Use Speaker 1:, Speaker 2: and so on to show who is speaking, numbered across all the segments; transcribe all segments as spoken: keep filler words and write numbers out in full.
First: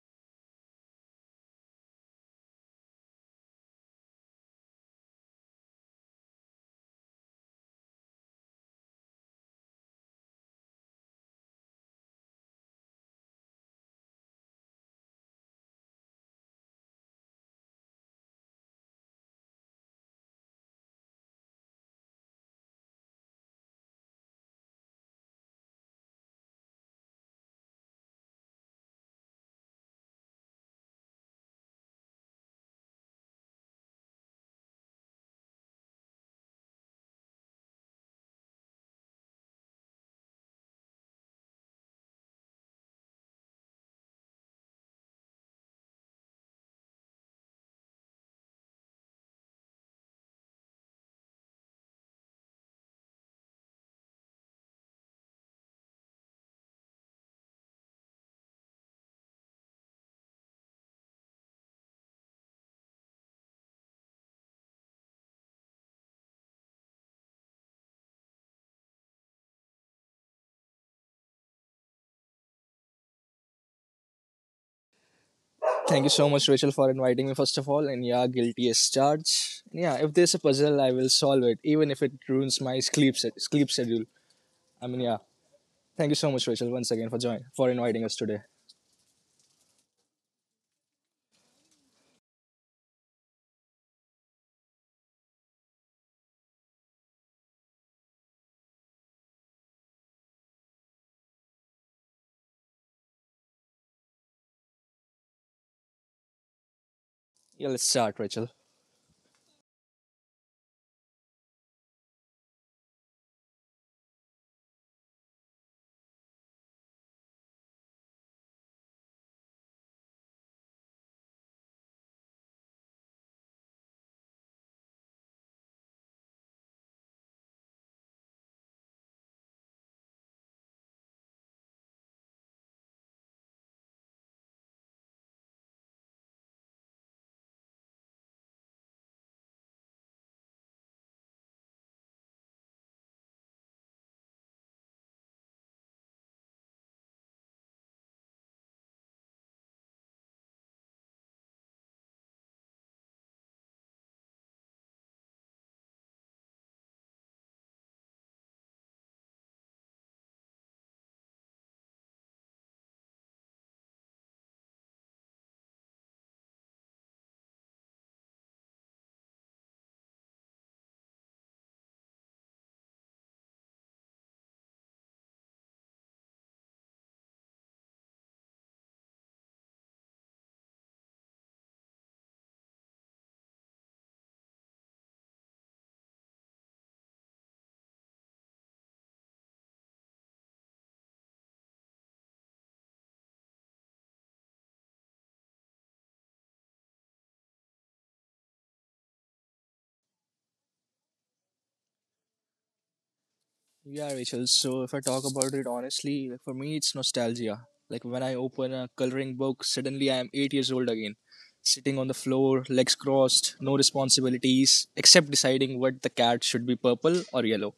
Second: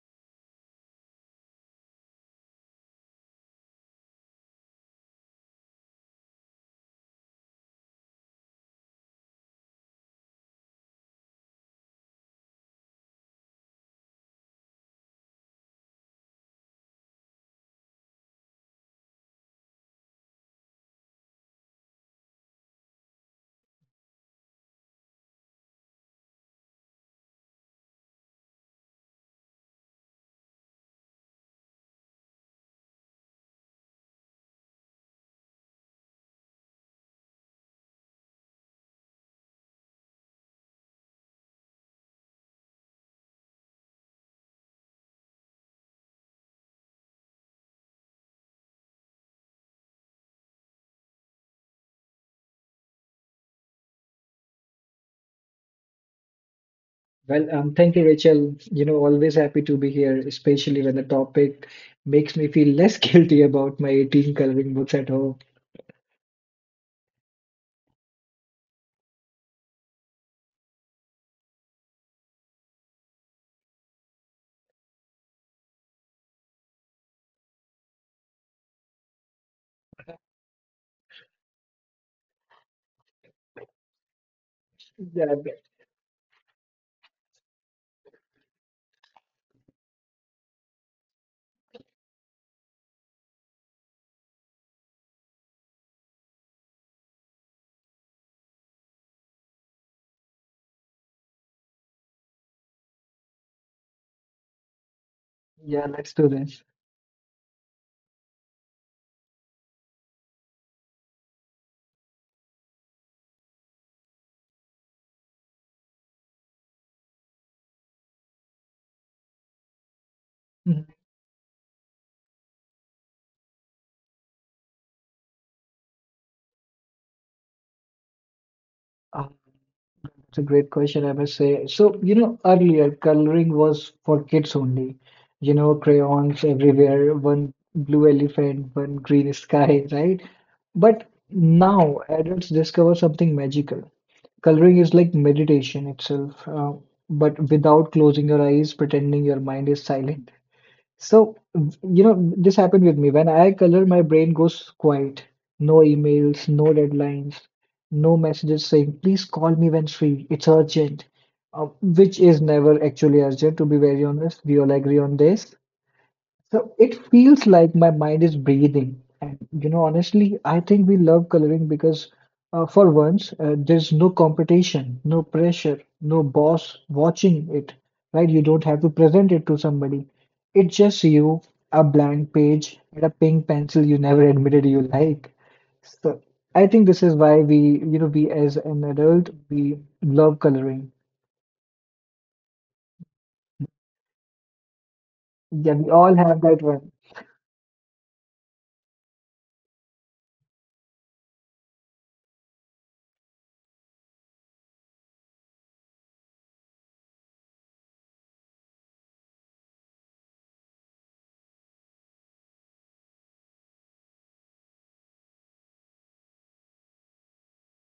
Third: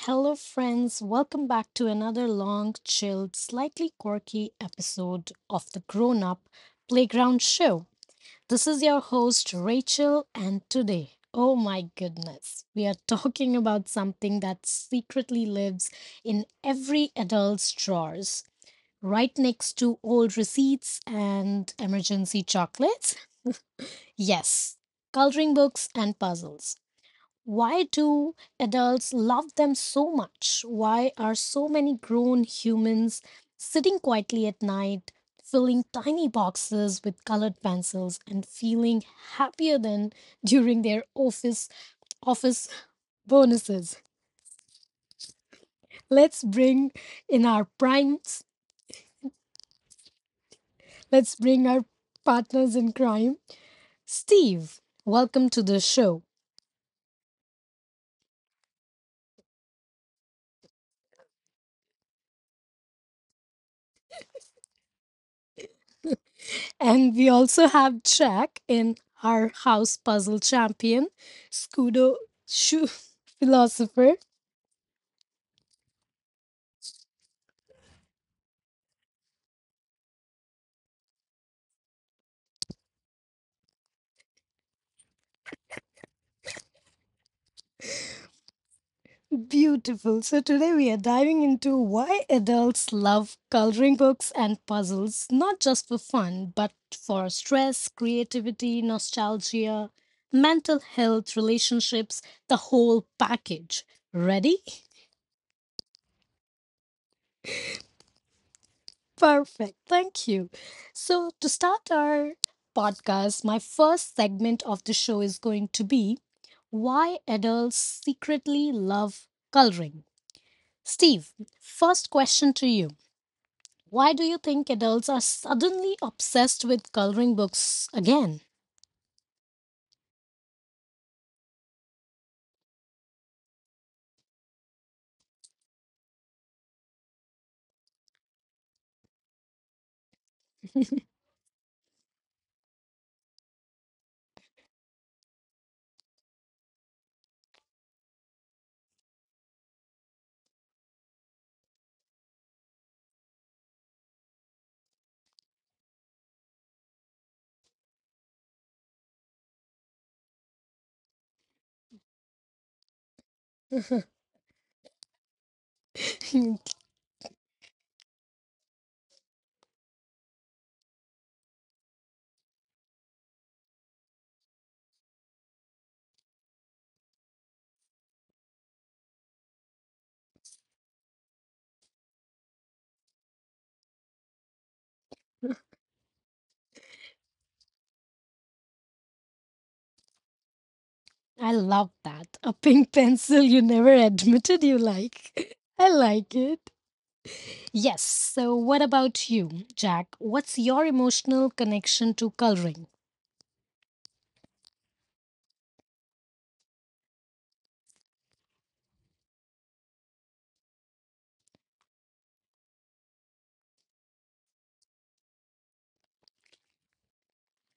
Speaker 1: Hello, friends. Welcome back to another long, chilled, slightly quirky episode of the Grown Up Playground Show. This is your host, Rachel, and today, oh my goodness, we are talking about something that secretly lives in every adult's drawers, right next to old receipts and emergency chocolates. Yes, coloring books and puzzles. Why do adults love them so much? Why are so many grown humans sitting quietly at night, filling tiny boxes with colored pencils and feeling happier than during their office office bonuses? Let's bring in our primes. Let's bring our partners in crime. Steve, welcome to the show.
Speaker 2: Well, um, thank you, Rachel. You know, always happy to be here, especially when the topic makes me feel less guilty about my eighteen coloring books at home.
Speaker 1: And we also have Jack in our house puzzle champion, Scudo Shoe philosopher.
Speaker 3: Thank you so much, Rachel, for inviting me, first of all. And yeah, guilty as charged. And yeah, if there's a puzzle, I will solve it, even if it ruins my sleep, se- sleep schedule. I mean, yeah.
Speaker 2: Yeah, but-
Speaker 3: Thank you so much, Rachel, once again for join for inviting us today.
Speaker 1: Beautiful. So today we are diving into why adults love coloring books and puzzles, not just for fun, but for stress, creativity, nostalgia, mental health, relationships, the whole package. Ready?
Speaker 2: yeah, let's do this.
Speaker 3: Yeah, let's start, Rachel.
Speaker 1: Perfect. Thank you. So, to start our podcast, my first segment of the show is going to be Why Adults Secretly Love Coloring.
Speaker 2: Mhm.
Speaker 1: Steve, first question to you. Why do you think adults are suddenly obsessed with coloring books again?
Speaker 2: Um, It's a great question, I must say. So, you know, earlier coloring was for kids only. You know, crayons everywhere, one blue elephant, one green sky, right? But now adults discover something magical. Coloring is like meditation itself, uh, but without closing your eyes, pretending your mind is silent. So, you know, this happened with me. When I color, my brain goes quiet. No emails, no deadlines, no messages saying, please call me when free. It's urgent, uh, which is never actually urgent, to be very honest. We all agree on this. So it feels like my mind is breathing. And you know, honestly, I think we love coloring because uh, for once, uh, there's no competition, no pressure, no boss watching it, right? You don't have to present it to somebody. It's just you, a blank page, and a pink pencil you never admitted you like. So I think this is why we, you know, we as an adult, we love coloring.
Speaker 1: I love that. A pink pencil you never admitted you like.
Speaker 2: Yeah, we
Speaker 1: I
Speaker 2: all
Speaker 1: like
Speaker 2: have that
Speaker 1: it.
Speaker 2: one.
Speaker 1: Yes. So, what about you, Jack? What's your emotional connection to coloring?
Speaker 3: Yeah, Rachel. So if I talk about it honestly, like for me, it's nostalgia. Like when I open a coloring book, suddenly I am eight years old again, sitting on the floor, legs crossed, no responsibilities except deciding what the cat should be, purple or yellow.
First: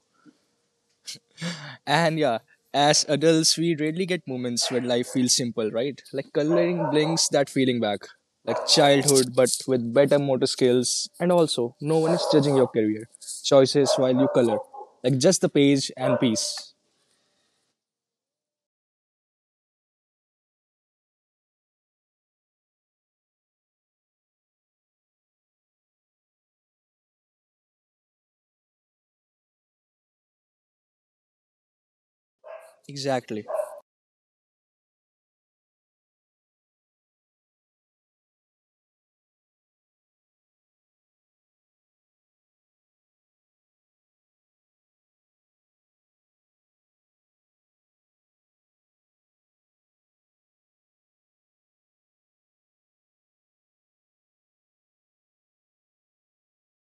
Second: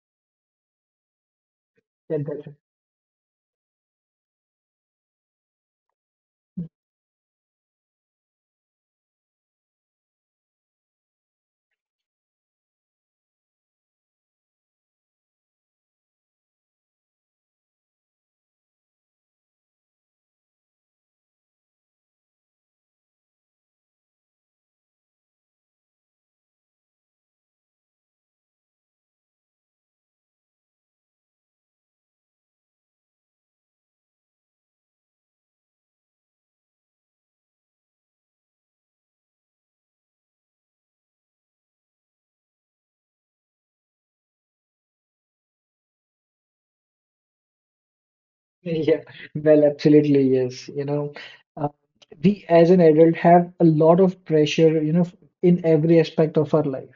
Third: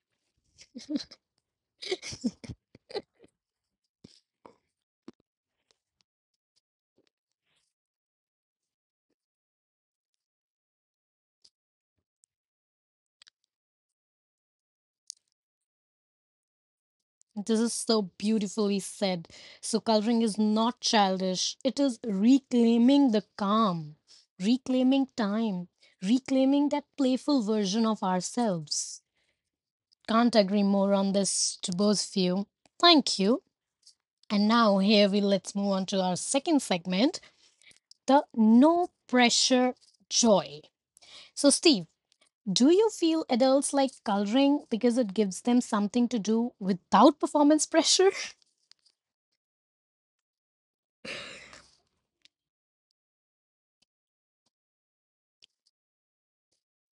Speaker 3: And
Speaker 2: Yeah,
Speaker 3: yeah,
Speaker 2: that.
Speaker 3: as adults, we rarely get moments where life feels simple, right? Like coloring brings that feeling back. Like childhood, but with better motor skills. And also, no one is judging your career choices while you color. Like just the page and piece.
Speaker 1: This is so beautifully said. So, coloring is not childish, it is reclaiming the calm, reclaiming time, reclaiming that playful version of ourselves. Can't agree more on this to both of you. Thank you.
Speaker 3: Exactly.
Speaker 1: And now, here we let's move on to our second segment, the no pressure joy. So, Steve, do you feel adults like coloring because it gives them something to do without performance pressure?
Speaker 2: Yeah, well, absolutely, yes. You know, uh, we as an adult have a lot of pressure, you know, in every aspect of our life.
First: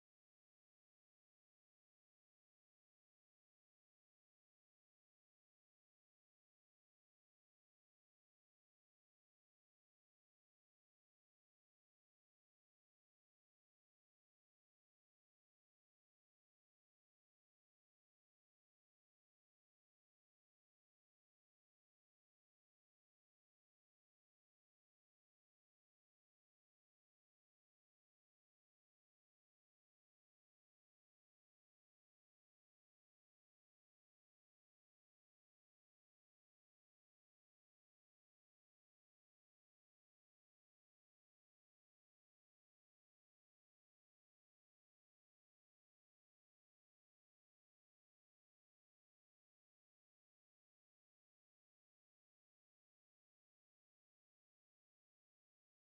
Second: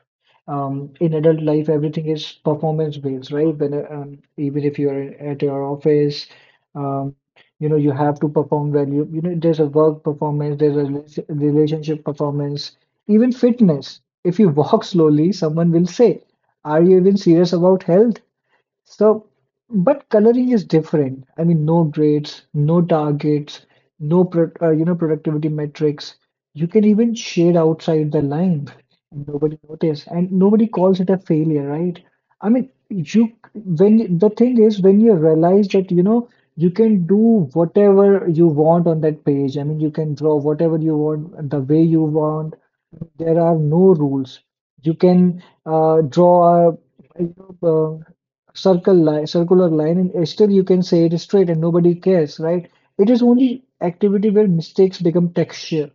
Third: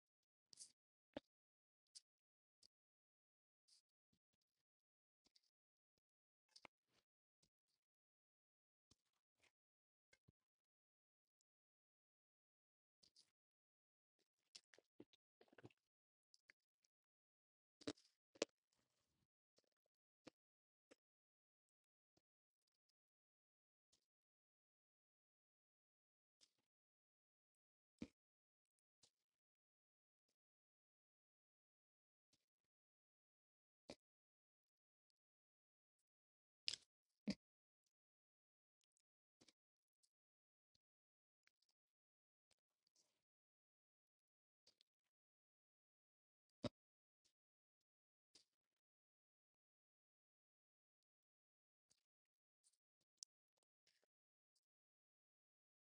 Speaker 2: Um, in adult life, everything is performance based, right? When, uh, um, even if you're at your office, um, you know, you have to perform well. You, you know, there's a work performance, there's a rela- relationship performance, even fitness. If you walk slowly, someone will say, are you even serious about health? So, but coloring is different. I mean, no grades, no targets, no pro uh, you know productivity metrics. You can even shade outside the line, and nobody notice, and nobody calls it a failure, right? I mean, you when the thing is when you realize that you know you can do whatever you want on that page. I mean, you can draw whatever you want, the way you want. There are no rules. You can uh, draw a circle line, circular line, and uh, still you can say it is straight and nobody cares, right? It is only activity where mistakes become texture,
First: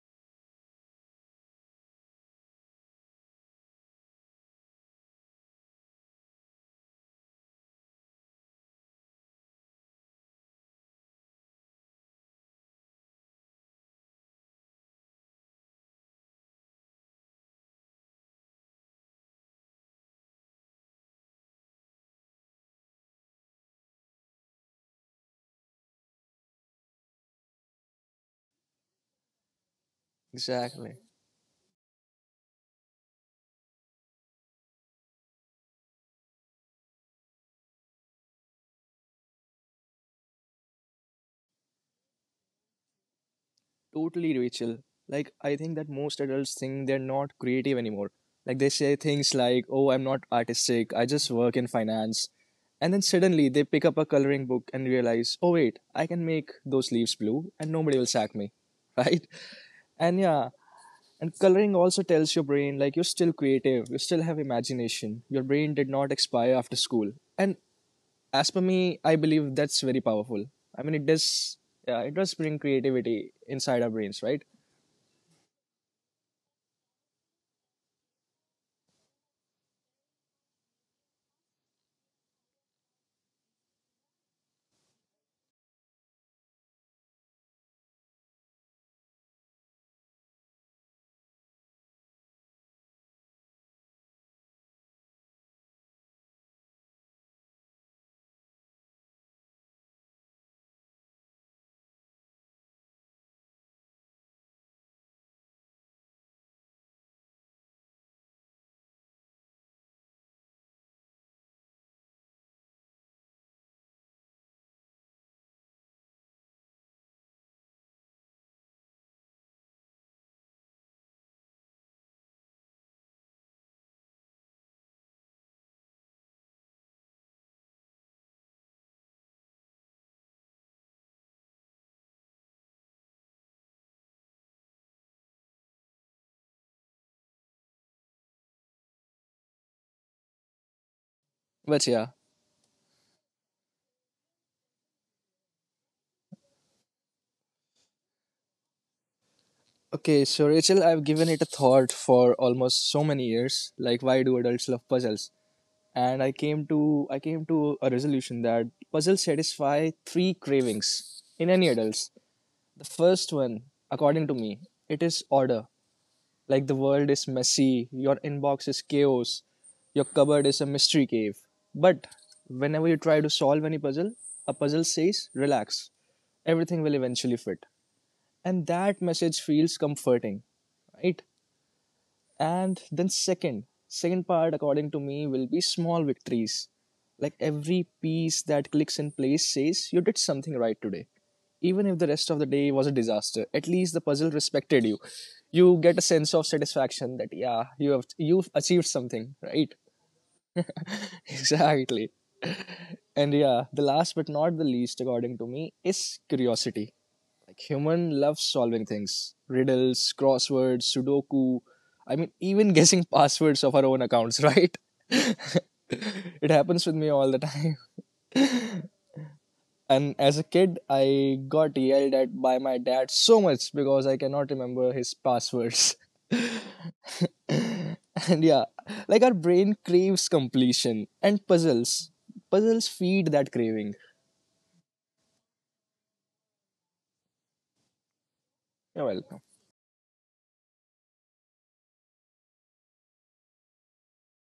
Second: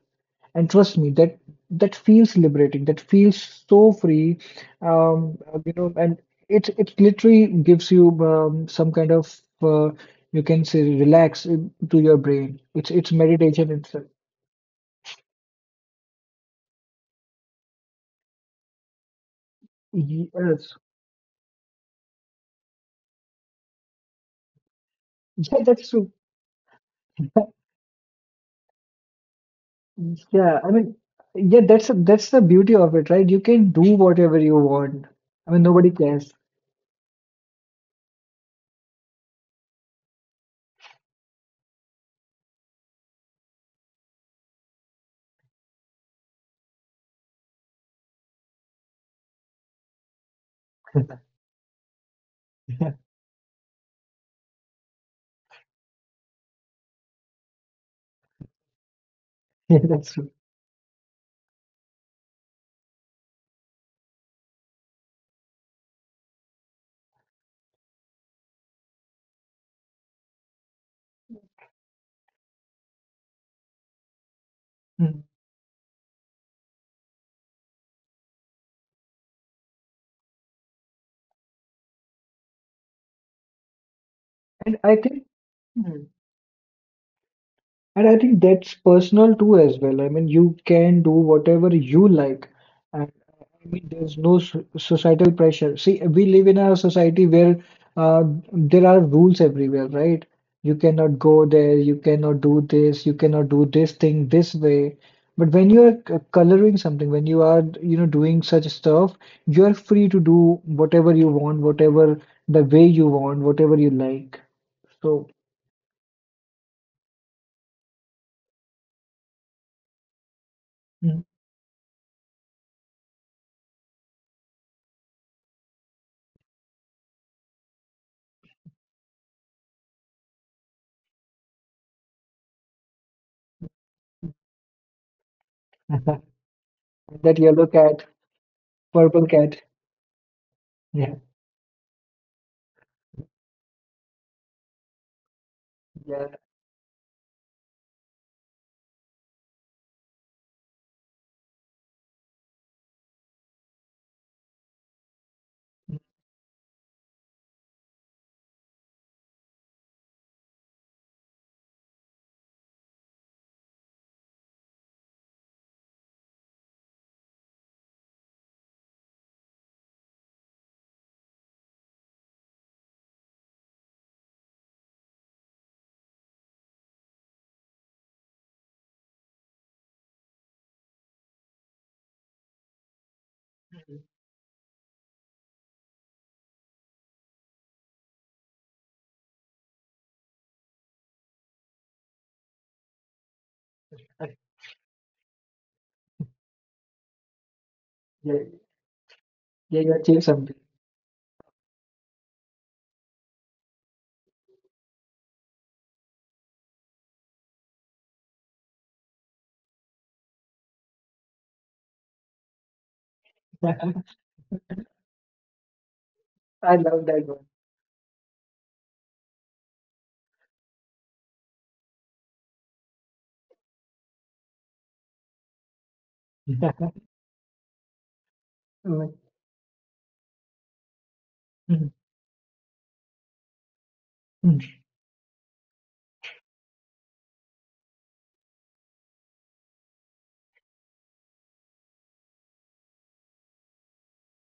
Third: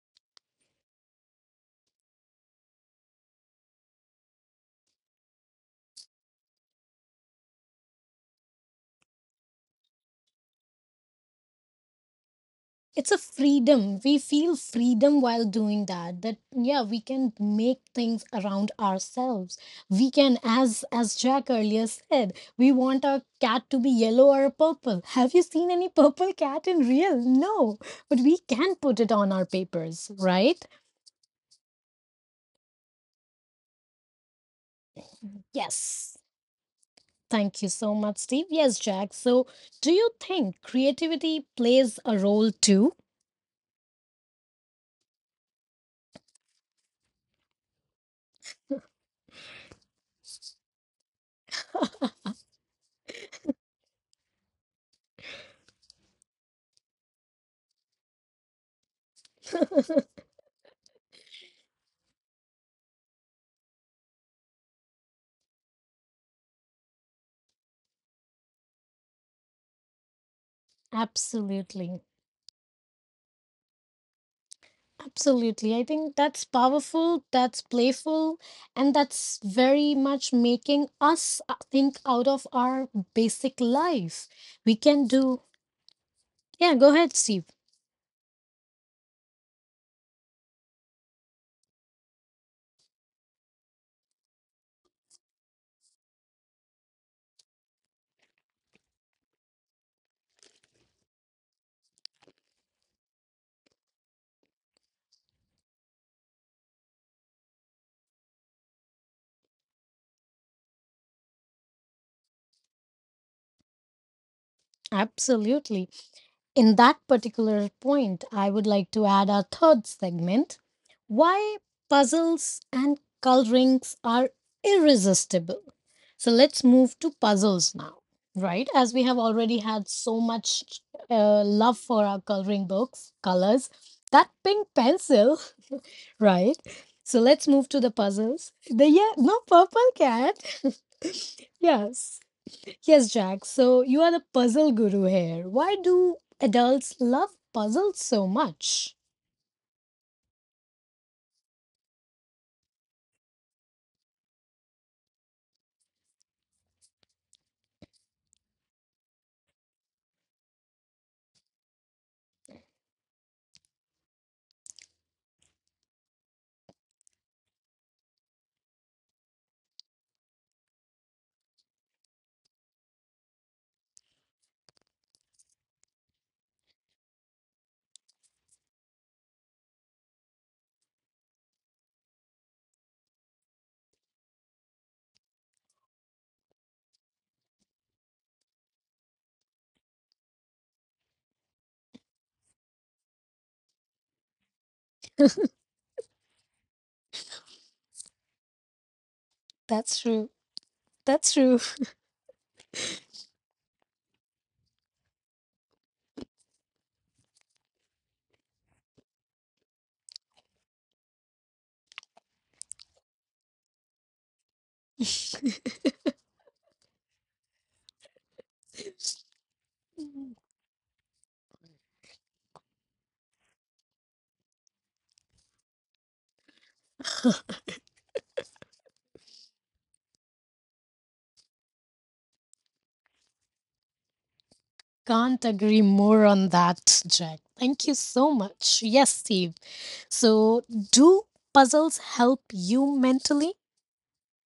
Speaker 2: and trust me, that that feels liberating, that feels so free, um, you know, and it it literally gives you um, some kind of uh, you can say relax in- to your brain. It's it's
Speaker 1: It's a
Speaker 2: meditation
Speaker 1: freedom.
Speaker 2: itself.
Speaker 1: We feel freedom while doing that. That yeah, we can make things around ourselves. We can,
Speaker 2: Yes,
Speaker 1: as as Jack earlier said, we want our cat to be yellow or purple. Have you
Speaker 2: yeah,
Speaker 1: seen any
Speaker 2: that's true.
Speaker 1: purple cat in real? No. But we can put it on our papers,
Speaker 2: Yeah,
Speaker 1: right?
Speaker 2: I mean,
Speaker 3: Exactly.
Speaker 2: yeah, that's that's the beauty of it, right? You can do whatever you want. I mean, nobody
Speaker 1: Yes.
Speaker 2: cares.
Speaker 1: Thank you so much, Steve. Yes, Jack. So, do you think creativity plays a role too?
Speaker 3: Totally, Rachel. Like, I think that most adults think they're not creative anymore. Like, they say things like, oh, I'm not artistic, I
Speaker 2: Yeah,
Speaker 3: just work in finance. And then suddenly they pick up a coloring book and realize, oh, wait, I can make those leaves blue and nobody will sack me. Right?
Speaker 2: yeah, that's
Speaker 3: And
Speaker 2: true.
Speaker 3: yeah, and coloring also tells your brain, like, you're still creative, you still have imagination, your brain did not expire after school. And as per me, I believe that's very powerful. I mean, it does, yeah,
Speaker 1: Absolutely.
Speaker 3: it does bring creativity inside our brains, right?
Speaker 2: Mm.
Speaker 1: Absolutely. I think that's powerful, that's playful, and that's very much making us uh, think out of our basic life. We
Speaker 2: And I
Speaker 1: can
Speaker 2: think,
Speaker 1: do,
Speaker 2: mm,
Speaker 1: yeah, go ahead, Steve.
Speaker 2: and I think that's personal too as well. I mean, you can do whatever you like, I mean, there's no so- societal pressure. See, we live in a society where uh, there are rules everywhere, right? You cannot go there, you cannot do this, you cannot do this thing this way. But when you are c- coloring something, when you are, you know, doing such stuff, you are free to do whatever you want, whatever the way you want, whatever you like. So
Speaker 1: Absolutely. In that particular point, I would like to add our third segment,
Speaker 2: mm,
Speaker 1: why puzzles and colorings are irresistible. So let's move to puzzles now, right? As we have already had so much uh, love for our coloring books, colors, that pink pencil, right? So
Speaker 2: that
Speaker 1: let's
Speaker 2: yellow
Speaker 1: move to the
Speaker 2: cat,
Speaker 1: puzzles. The yeah,
Speaker 2: purple
Speaker 1: no
Speaker 2: cat,
Speaker 1: purple cat.
Speaker 2: yeah,
Speaker 3: But yeah.
Speaker 1: yes. Yes, Jack. So you are the puzzle guru here. Why do
Speaker 2: yeah,
Speaker 1: adults love puzzles so much?
Speaker 3: Okay, so Rachel, I've given it a thought for almost so many years, like why do adults love puzzles? And I came to I came to a resolution that puzzles satisfy three cravings in any adults. The first one, according to me, it is order. Like the world is messy, your inbox is chaos, your cupboard is a mystery cave. But whenever you try to solve any puzzle, a puzzle says relax. Everything will eventually fit. And that message feels comforting, right? And then, second
Speaker 2: mm,
Speaker 3: second part according to me will be small victories. Like every piece that clicks in place says you did something right today. Even if the rest of the day was a disaster, at least the puzzle respected you. You get a sense of satisfaction that yeah, you have
Speaker 2: yeah,
Speaker 3: you've achieved something, right?
Speaker 2: yeah, you
Speaker 1: That's
Speaker 2: achieve
Speaker 1: true.
Speaker 2: something.
Speaker 1: That's true.
Speaker 3: exactly. And yeah, the last but not the least, according to me, is curiosity. Like human loves solving things. Riddles, crosswords, sudoku. I mean, even guessing passwords of our own accounts, right? it
Speaker 2: I
Speaker 3: happens with
Speaker 2: love
Speaker 3: me
Speaker 2: that
Speaker 3: all the
Speaker 2: one.
Speaker 3: time. And as a kid, I got yelled at by my dad so much because I cannot remember his passwords. and yeah,
Speaker 2: Mm,
Speaker 3: like our brain craves completion and
Speaker 2: mm,
Speaker 3: puzzles. Puzzles feed that craving.
Speaker 2: mm.
Speaker 1: Can't agree more on that, Jack. Thank you so much.
Speaker 3: You're
Speaker 1: Yes,
Speaker 3: welcome.
Speaker 1: Steve. So, do puzzles help you mentally?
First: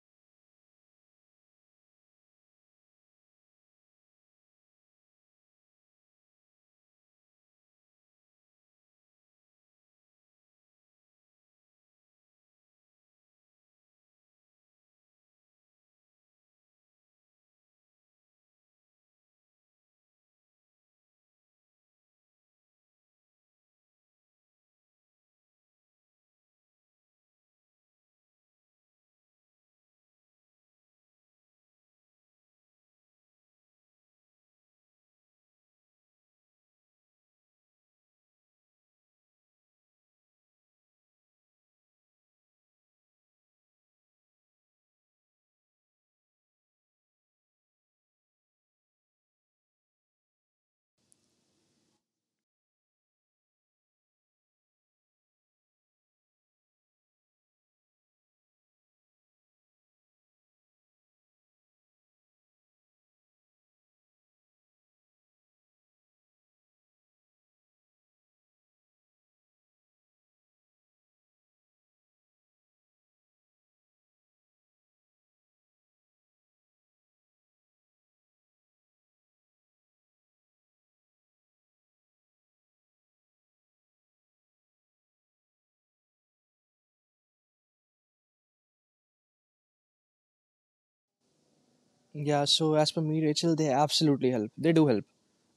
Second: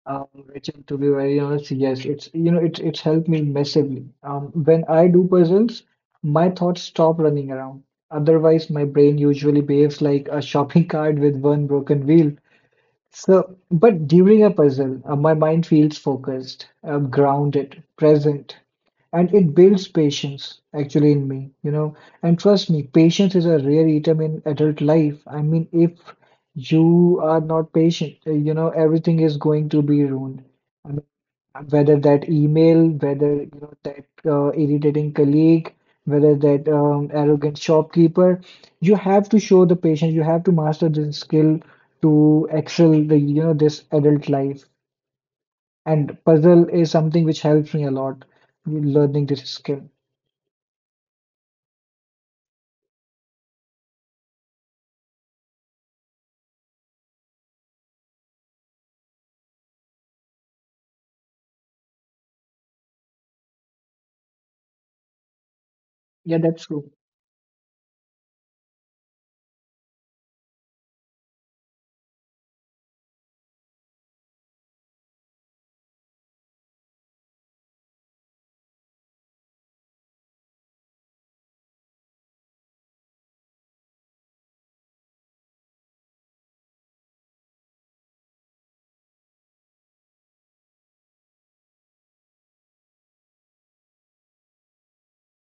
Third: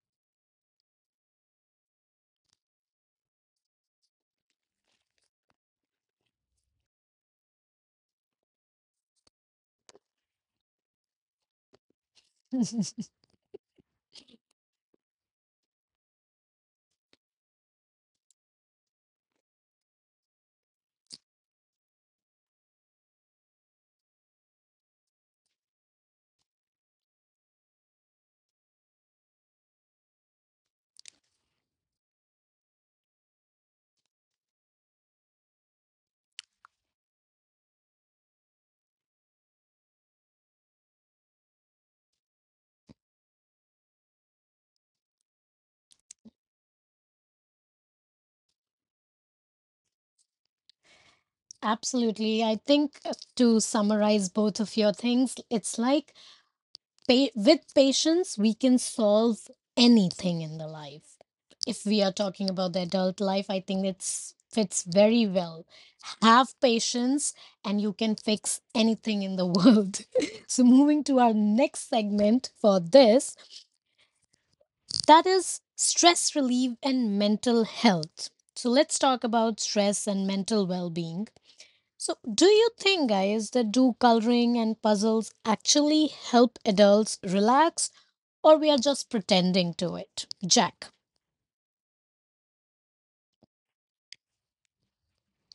Speaker 2: Um, Rachel, to be very honest, yes, it's you know it's it's helped me massively. Um, when I do puzzles, my thoughts stop running around. Otherwise, my brain usually behaves like a shopping cart with one broken wheel. So, but during a puzzle, uh, my mind feels focused, uh, grounded, present, and it builds patience actually in me, you know. And trust me, patience is a rare item in adult life. I mean, if you are not patient, uh, you know, everything is going to be ruined whether that email, whether you know that uh, irritating colleague, whether that um, arrogant shopkeeper, you have to show the patient, you have to master this skill to excel the you know this adult life. And puzzle is something which helps me a lot in learning this skill.
Speaker 1: Absolutely. I think uh, to summarize both of your things, it's like pa- with patience we can solve anything in the life. If we are talking about the adult life, I think it's fits very well.
Speaker 2: Yeah,
Speaker 1: Have
Speaker 2: that's true.
Speaker 1: patience and you can fix anything in the world. So moving to our next segment for this, that is stress relief and mental health. So let's talk about stress and mental well-being. So do you think, guys, that do coloring and puzzles actually help adults relax, or we are just pretending to it. Jack,
Speaker 3: Yeah, so as per me, Rachel, they absolutely help. They do help.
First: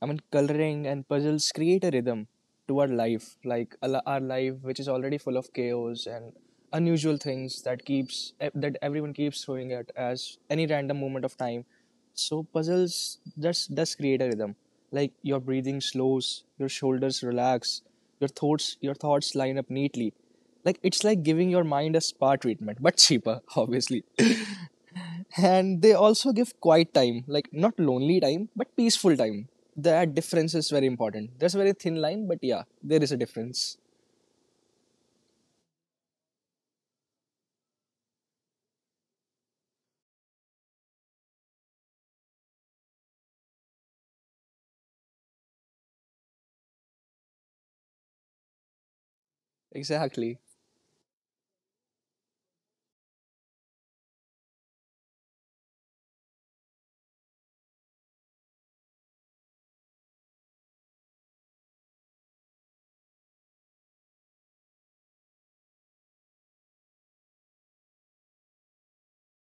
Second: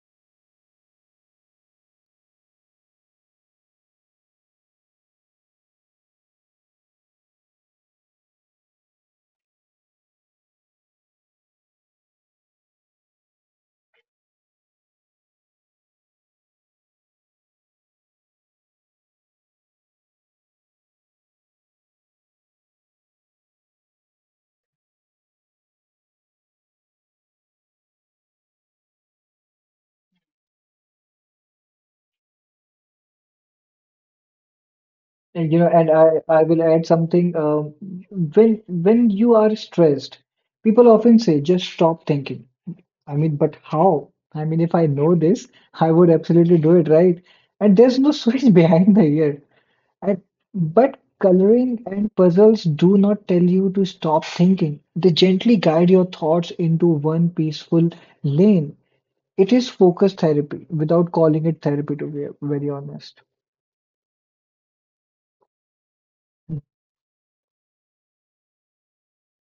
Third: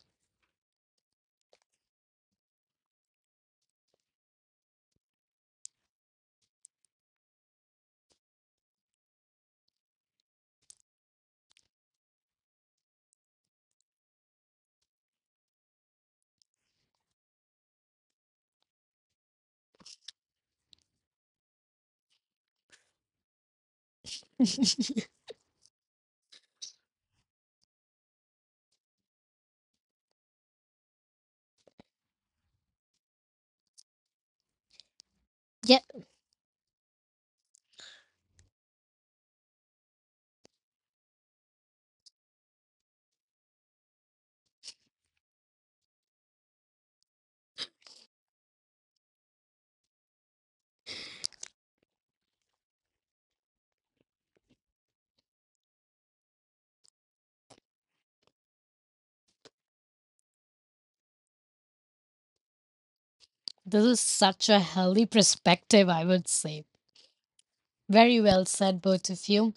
Speaker 3: I mean, coloring and puzzles create a rhythm to our life, like a li- our life, which is already full of chaos and unusual things that keeps eh, that everyone keeps throwing at as any random moment of time. So puzzles does does create a rhythm. Like your breathing slows, your shoulders relax, your thoughts your thoughts line up neatly. Like it's like giving your mind a spa treatment, but cheaper, obviously. And they also give quiet time, like not lonely time but peaceful time. That difference is very important. There's a very thin line, but yeah, there is a difference.
Speaker 2: And you know,
Speaker 1: yeah,
Speaker 2: and I I will add something. Um, when when you are stressed, people often say just stop thinking. I mean, but how? I mean, if I know this, I would absolutely do it, right? And there's no switch behind the ear. And
Speaker 3: Exactly,
Speaker 2: but coloring and puzzles do not tell you to stop thinking. They gently guide your thoughts into one peaceful lane. It is focus therapy without calling it therapy, to be very honest.
Speaker 1: this is such a healthy perspective, I would
Speaker 2: Mm,
Speaker 1: say. Very well said, both of you.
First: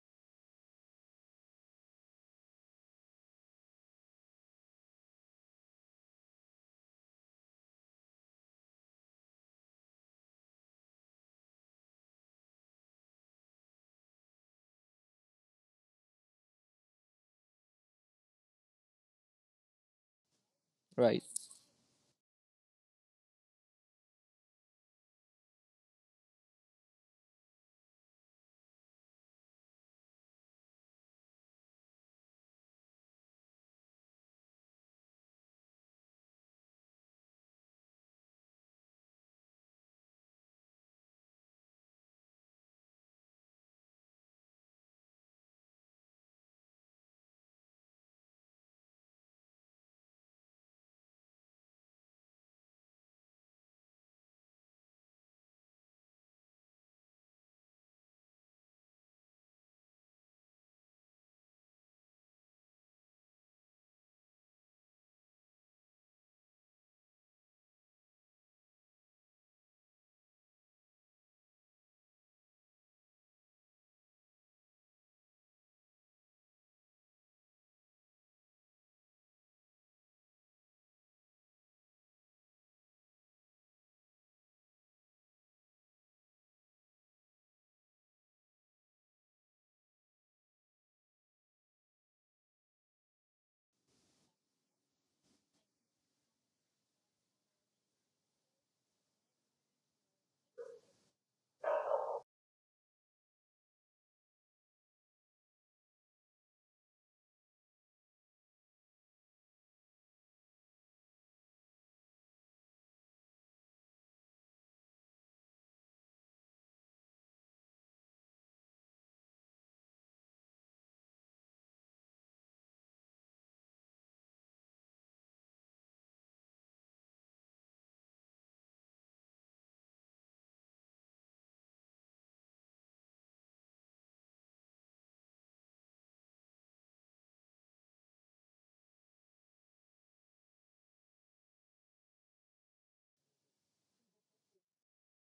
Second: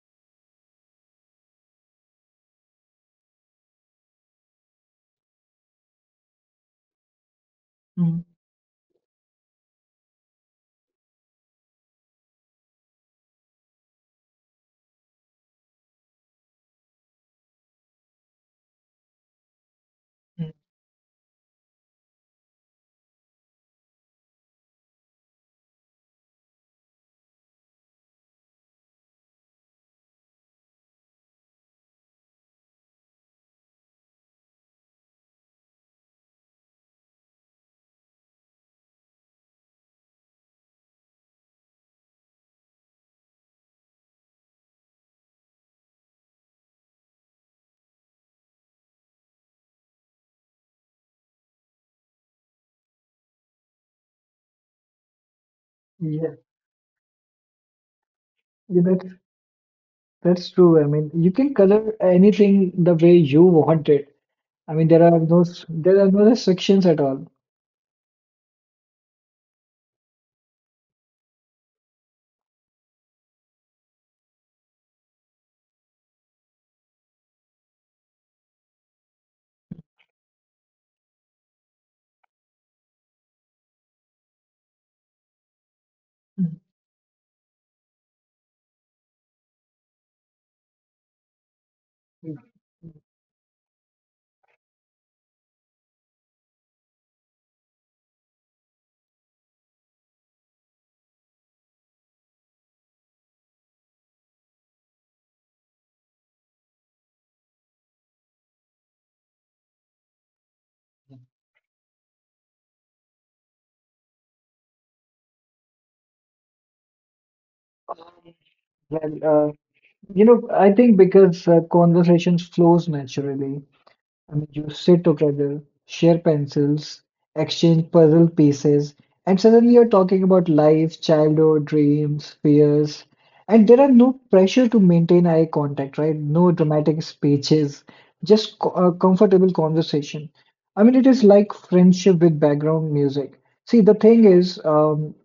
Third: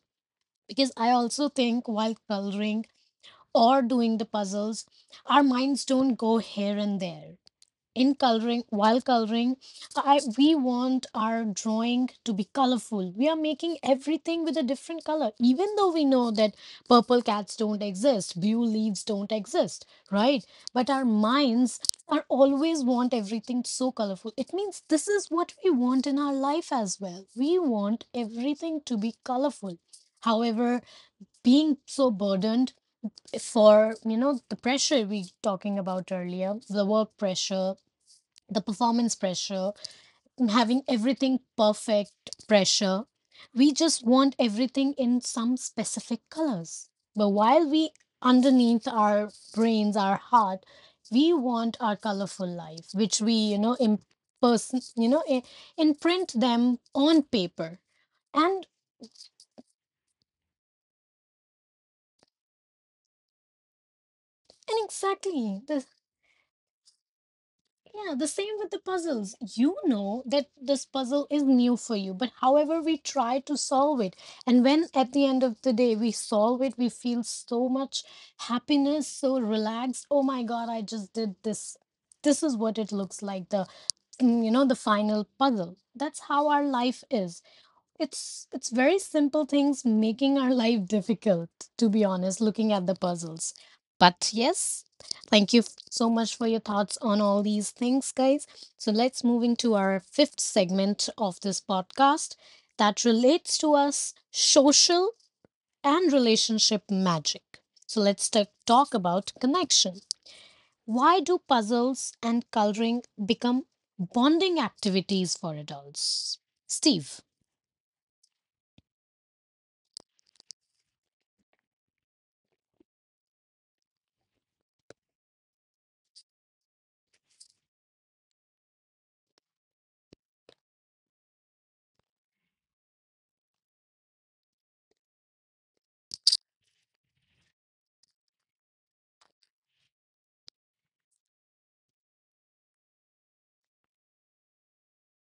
Speaker 1: Because I also think while coloring or doing the puzzles, our minds don't go here and there. In
Speaker 2: mm.
Speaker 1: coloring, while coloring I, we want our drawing to be colorful. We are making everything with a different color, even though we know that purple cats don't exist, blue leaves don't exist, right? But our
Speaker 3: right.
Speaker 1: minds are always want everything so colorful. It means this is what we want in our life as well. We want everything to be colorful. However, being so burdened for, you know, the pressure we talking about earlier, the work pressure, the performance pressure, and having everything perfect pressure. We just want everything in some specific colors. But while we underneath our brains, our heart, we want our colorful life, which we, you know, in person, you know, I- imprint
Speaker 2: Yeah,
Speaker 1: them on paper. And
Speaker 2: yeah, that's that's true. I mean, you can color anything the way you want it. I
Speaker 1: and
Speaker 2: mean, there are no
Speaker 1: exactly,
Speaker 2: s-
Speaker 1: this.
Speaker 2: there are no restrictions at all.
Speaker 1: Yeah, the same with the puzzles. You know that this puzzle is new for you, but however, we try to solve it. And when at the end of the day we solve it, we feel so much happiness, so relaxed. Oh my God, I just did this. This is what it looks like the, mm, you know, the final puzzle. That's how our life is. It's it's very simple things making our life difficult, to be
Speaker 2: Mm.
Speaker 1: honest, looking at the puzzles. But yes, thank you f- so much for your thoughts on all these things, guys. So let's move into our fifth segment of this podcast that relates to us social and relationship magic. So let's ta- talk about connection. Why do puzzles and coloring become bonding activities for adults? Steve.
Speaker 2: Well, uh, you know, I think because uh, conversation flows naturally. I mean, you sit together, share pencils, exchange puzzle pieces, and suddenly you're talking about life, childhood, dreams, fears. And there are no pressure to maintain eye contact, right? No dramatic speeches, just co uh, comfortable conversation. I mean, it is like friendship with background music. See, the thing is, um,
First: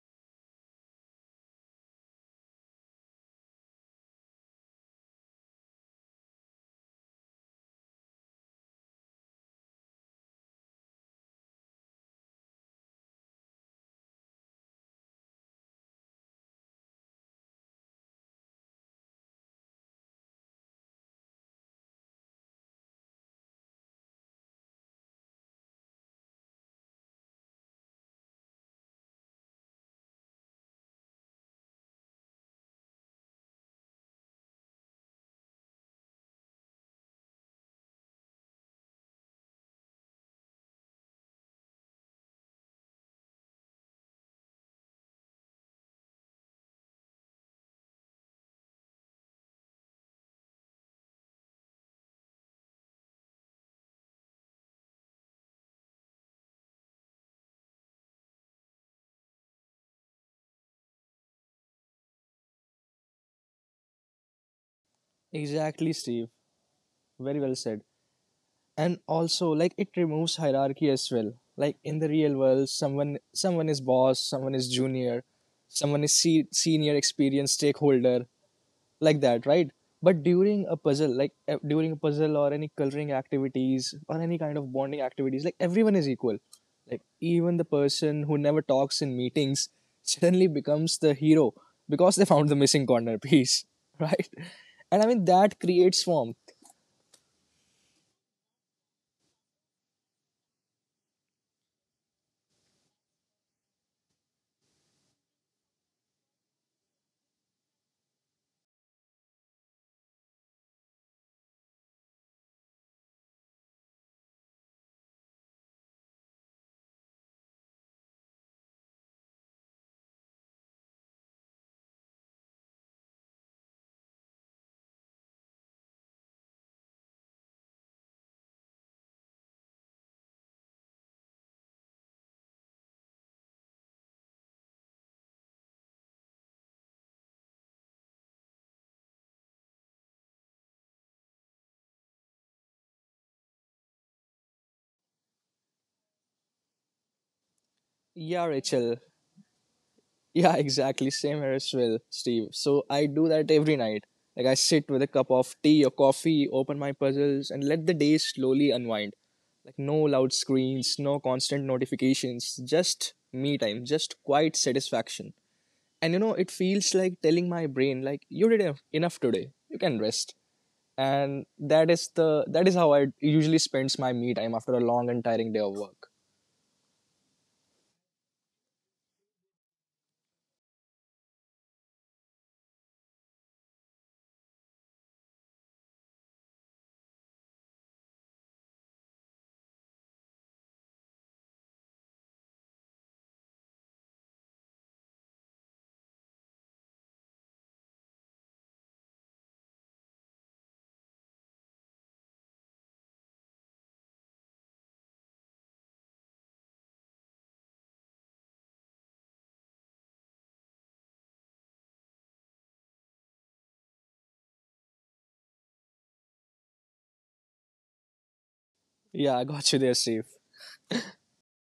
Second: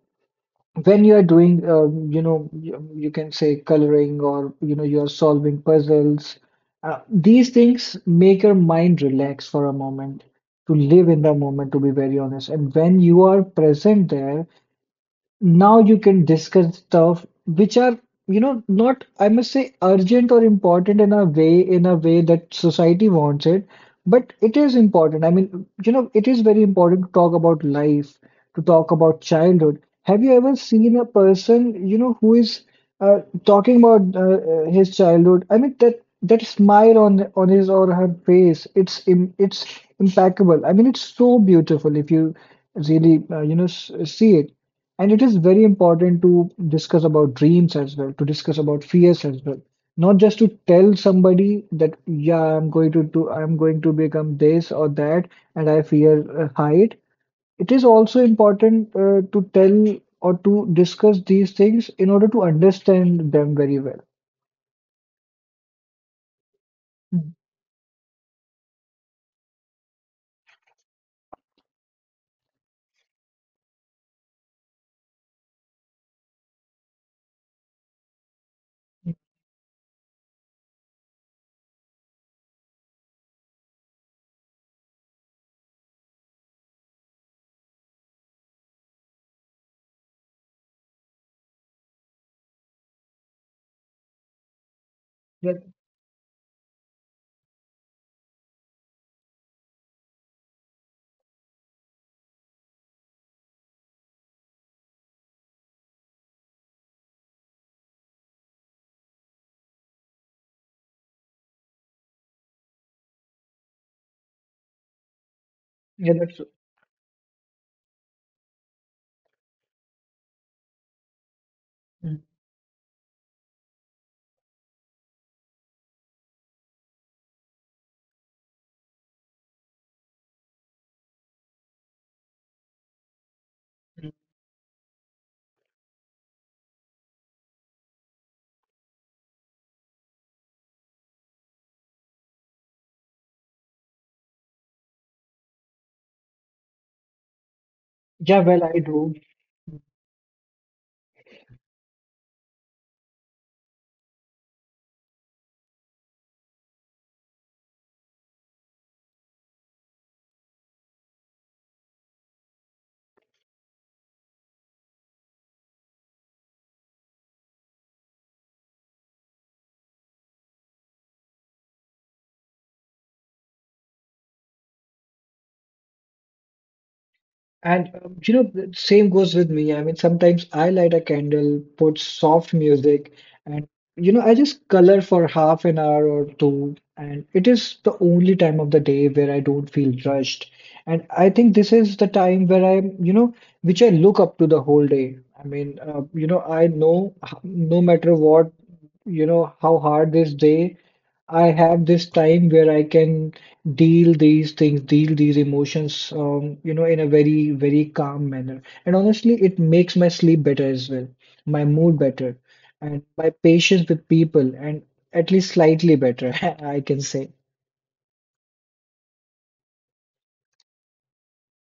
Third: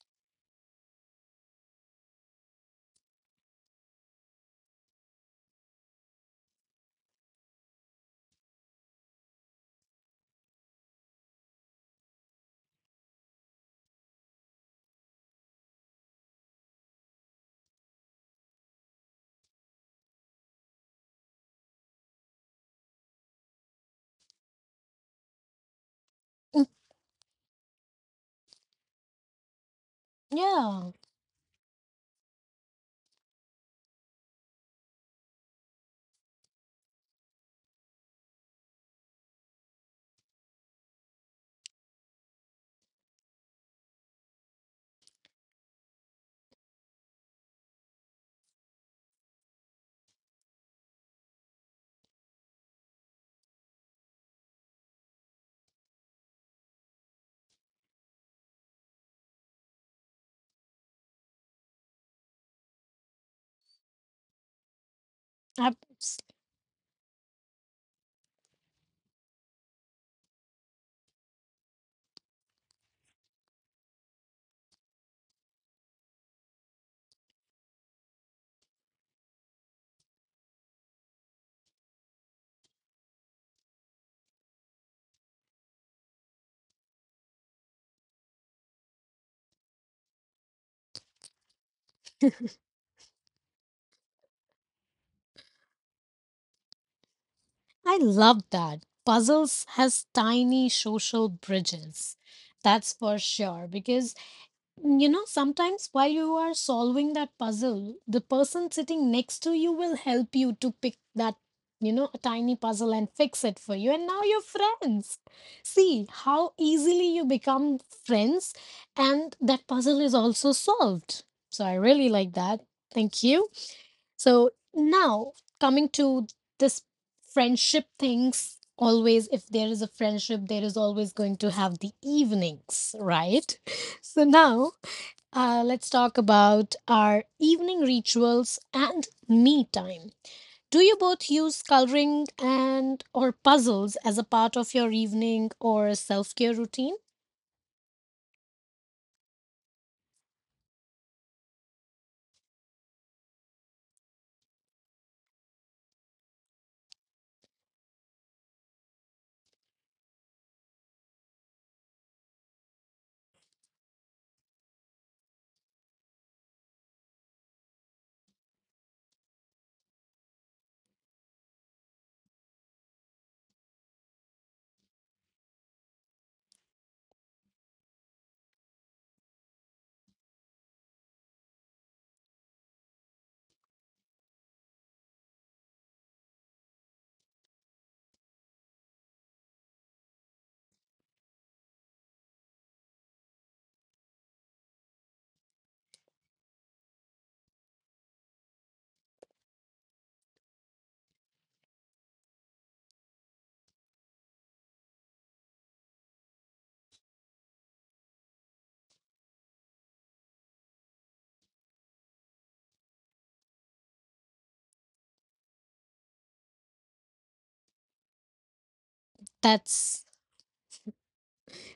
Speaker 2: when you are doing uh, you know you, you can say coloring or you know you're solving puzzles uh, these things make your mind relax for a moment to live in the moment to be very honest and when you are present there now you can discuss stuff which are, you know, not, I must say, urgent or important in a way, in a way that society wants it, but it is important. I mean, you know, it is very important to talk about life, to talk about childhood. Have you ever
Speaker 1: Yeah.
Speaker 2: seen a person, you know, who is uh, talking about uh, uh, his childhood? I mean, that that smile on on his or her face, it's im it's impeccable. I mean, it's so beautiful if you really, uh, you know, s see it. And it is very important to discuss about dreams as well, to discuss about fears as well. Not just to tell somebody that, yeah, I'm going to do, I'm going to become this or that, and I fear uh, height. It is also important uh, to tell or to discuss these things in order to understand them very well.
Speaker 3: Exactly,
Speaker 1: Abs-
Speaker 3: Steve.
Speaker 2: Mm,
Speaker 3: Very well said. And also, like, it removes hierarchy as well. Like in the real world, someone someone is boss, someone is junior, someone is se- senior experienced stakeholder, like that, right? But during a puzzle, like e- during a puzzle or any coloring activities or any kind of bonding activities, like everyone is equal. Like even the person who never talks in meetings suddenly becomes the hero because they found the missing corner piece, right? And I mean,
Speaker 2: yeah,
Speaker 3: that creates warmth.
Speaker 1: I love that. Puzzles has tiny social bridges. That's for sure. Because, you know, sometimes while you are solving that puzzle, the person sitting next to you will help you to pick that, you know, tiny puzzle and fix it for you. And now you're friends. See
Speaker 2: yeah, that's,
Speaker 1: how easily you become friends, and that puzzle is also solved. So I really
Speaker 2: mm,
Speaker 1: like that. Thank you. So now coming to this friendship things, always if there is a friendship, there is always going to have the evenings, right?
Speaker 2: mm.
Speaker 1: So now uh, let's talk about our evening rituals and me time. Do you both use coloring and or puzzles as a part of your evening or self-care routine?
Speaker 2: Yeah,
Speaker 3: Yeah,
Speaker 2: well, I
Speaker 3: Rachel.
Speaker 2: do.
Speaker 3: Yeah, exactly. Same here as well, Steve. So I do that every night. Like I sit with a cup of tea or coffee, open my puzzles, and let the day slowly unwind. Like no loud screens, no constant notifications, just me time, just quiet satisfaction. And you know, it feels like telling my brain, like, you did enough, enough today. You can rest. And that is the that is how I usually spends my me time after a long and tiring day of work.
Speaker 2: And um, you know, the same goes with me. I mean, sometimes I light a candle, put soft music, and you know, I just color for half an hour or two. And it is the only time of the day where I don't feel rushed. And I think this is the time where I'm, you know, which I look up to the whole day. I mean, uh, you know, I know h- no matter what, you know, how hard this day, I have this time where I can deal these things, deal these emotions, um, you know, in a very, very calm manner. And honestly, it makes my sleep better as well, my mood better, and my patience with people, and at least slightly better, I can say.
Speaker 3: Yeah, I got you there,
Speaker 1: That's
Speaker 3: Steve.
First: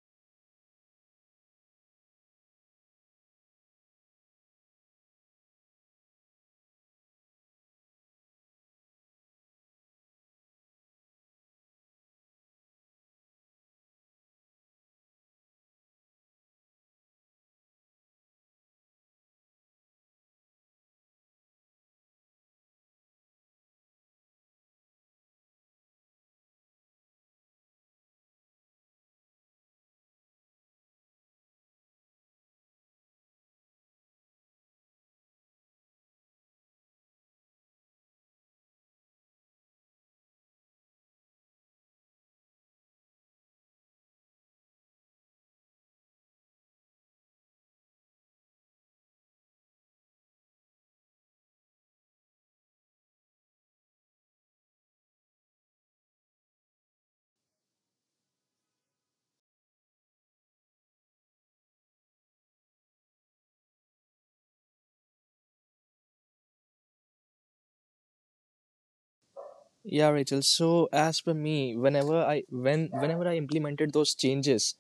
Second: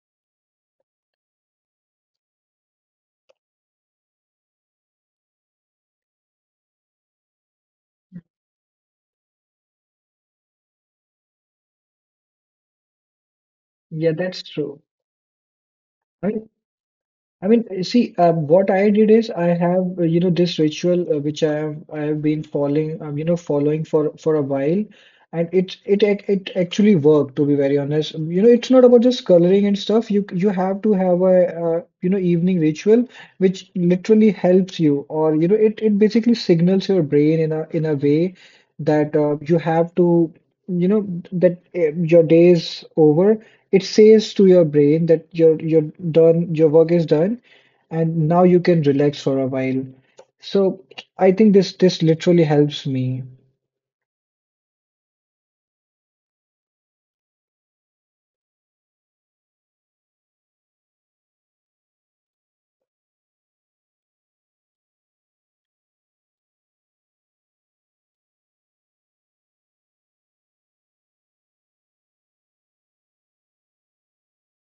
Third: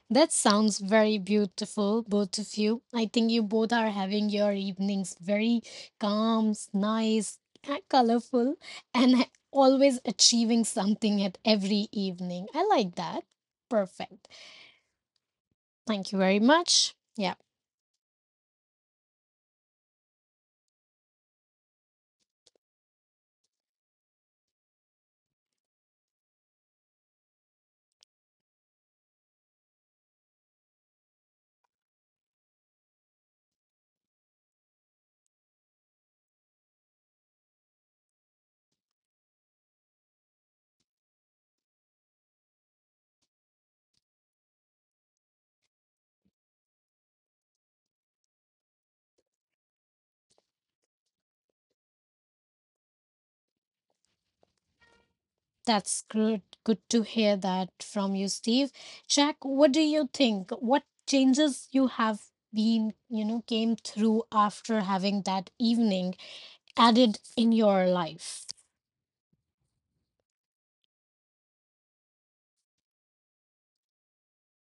Speaker 1: that sounds very beautiful, both of you. I think you both are having your evenings very calm, nice, colorful, and always achieving something at every evening. I like that.
Speaker 2: Yeah,
Speaker 1: Perfect.
Speaker 2: that's true.
Speaker 1: Thank you
Speaker 2: I
Speaker 1: very
Speaker 2: mean,
Speaker 1: much. Yeah,
Speaker 2: I mean, see, uh, what I did is I have, uh, you know, this ritual uh, which I have I have been following, um, you know, following for for a while, and it it ac- it actually worked to be very honest. Um, You know, it's not about just coloring and stuff. You you have to have a uh, you know evening ritual which literally helps you, or you know, it it basically signals your brain in a in a way that uh, you have to, you know, that uh, your day is over it says to your brain that you're you're done, your work is done, and now you can relax for a while. So I think this this literally helps me.
Speaker 1: that's good. Good to hear that from you, Steve. Jack, what do you think? What changes you have been, you know, came through after having that evening added in your life?
Speaker 3: Yeah, Rachel. So as per me, whenever I when whenever I implemented those changes,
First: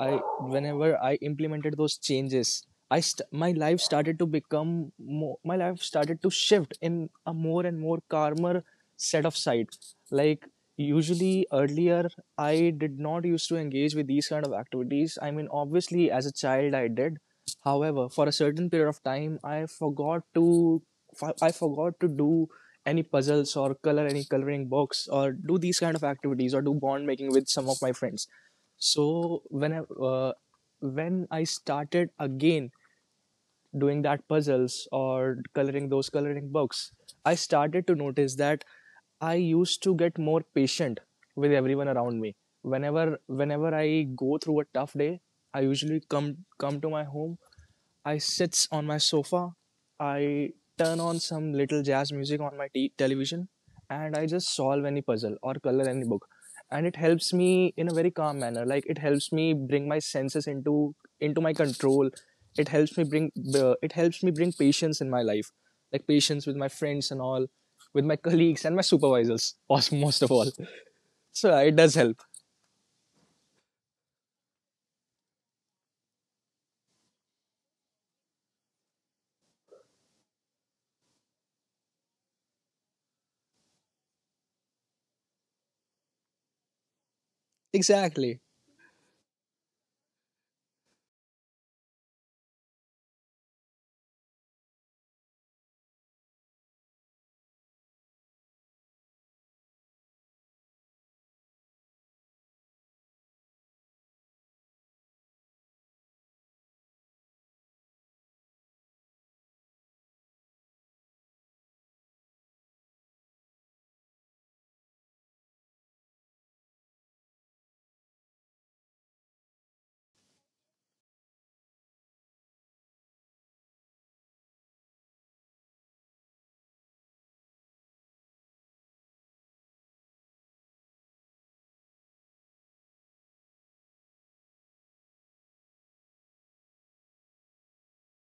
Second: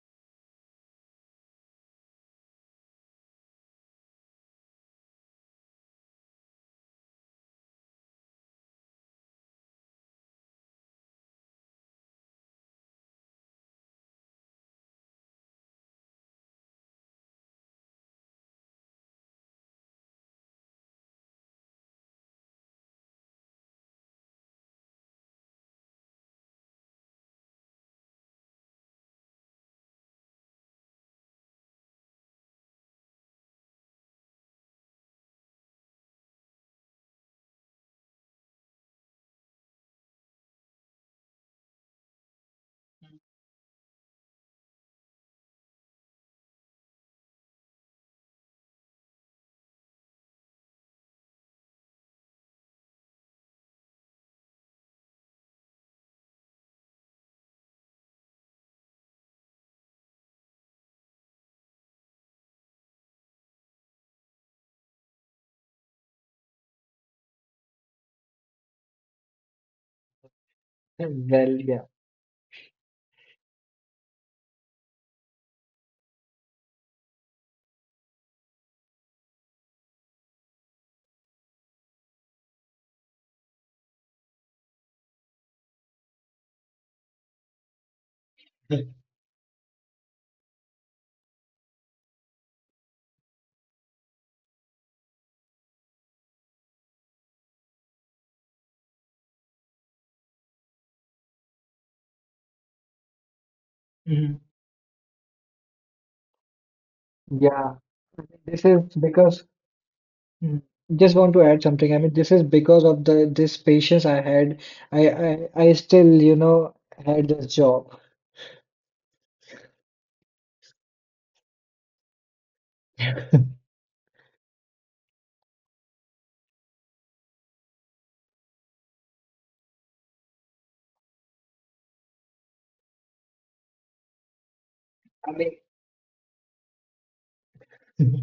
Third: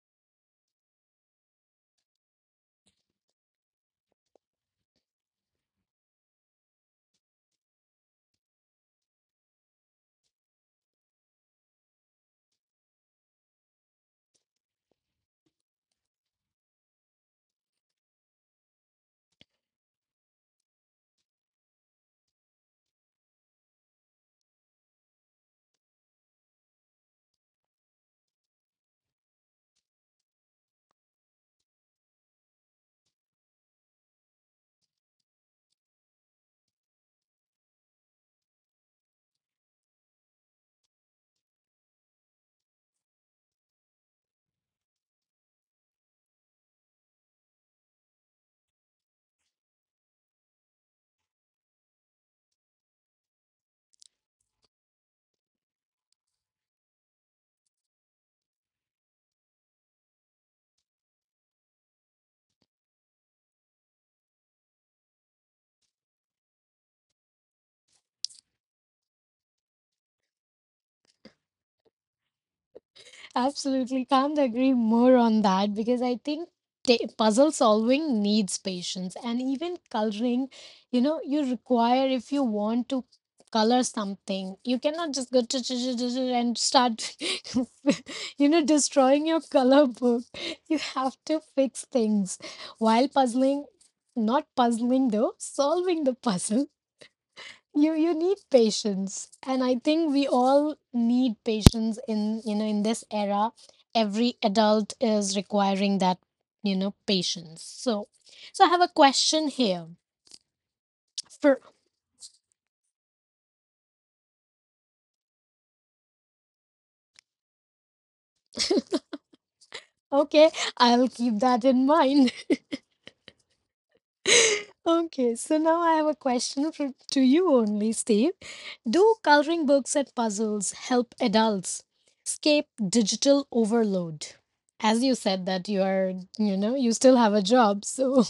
Speaker 3: I whenever I implemented those changes, I st- my life started to become more, my life started to shift in a more and more calmer set of side. Like usually earlier, I did not used to engage with these kind of activities. I mean, obviously as a child I did. However, for a certain period of time, I forgot to I forgot to do any puzzles or color any coloring books or do these kind of activities or do bond making with some of my friends. So when I uh, when I started again doing that puzzles or coloring those coloring books, I started to notice that I used to get more patient with everyone around me. Whenever whenever I go through a tough day, I usually come come to my home. I sits on my sofa. I turn on some little jazz music on my t- television, and I just solve any puzzle or color any book. And it helps me in a very calm manner. Like it helps me bring my senses into into my control. It helps me bring uh, it helps me bring patience in my life, like patience with my friends and all, with my colleagues and my supervisors, most most of all. So
Speaker 2: Well,
Speaker 3: yeah, it
Speaker 2: yeah.
Speaker 3: does help.
Speaker 1: Absolutely. Can't agree more on that because I think ta- puzzle solving needs patience, and even coloring, you know, you require if you want to color something, you cannot just go ch- ch- ch- ch- ch- and start,
Speaker 3: Exactly.
Speaker 1: you know, destroying your color book. You have to fix things while puzzling, not puzzling though, solving the puzzle. You you need patience, and I think we all need patience in, you know, in this era. Every
Speaker 2: Mhm.
Speaker 1: adult is requiring that, you know, patience.
Speaker 2: Yeah,
Speaker 1: So so I
Speaker 2: this
Speaker 1: have a
Speaker 2: is
Speaker 1: question
Speaker 2: because
Speaker 1: here
Speaker 2: mm, Just want to
Speaker 1: for
Speaker 2: add something. I mean, this is because of the this patience I had. I I, I still, you know, had this job.
Speaker 1: okay I'll keep that in mind.
Speaker 2: I
Speaker 1: Okay, so now I have a question for to you only, Steve. Do coloring books and puzzles help adults escape digital overload, as you said
Speaker 2: mean.
Speaker 1: that you are, you know, you still have a job, so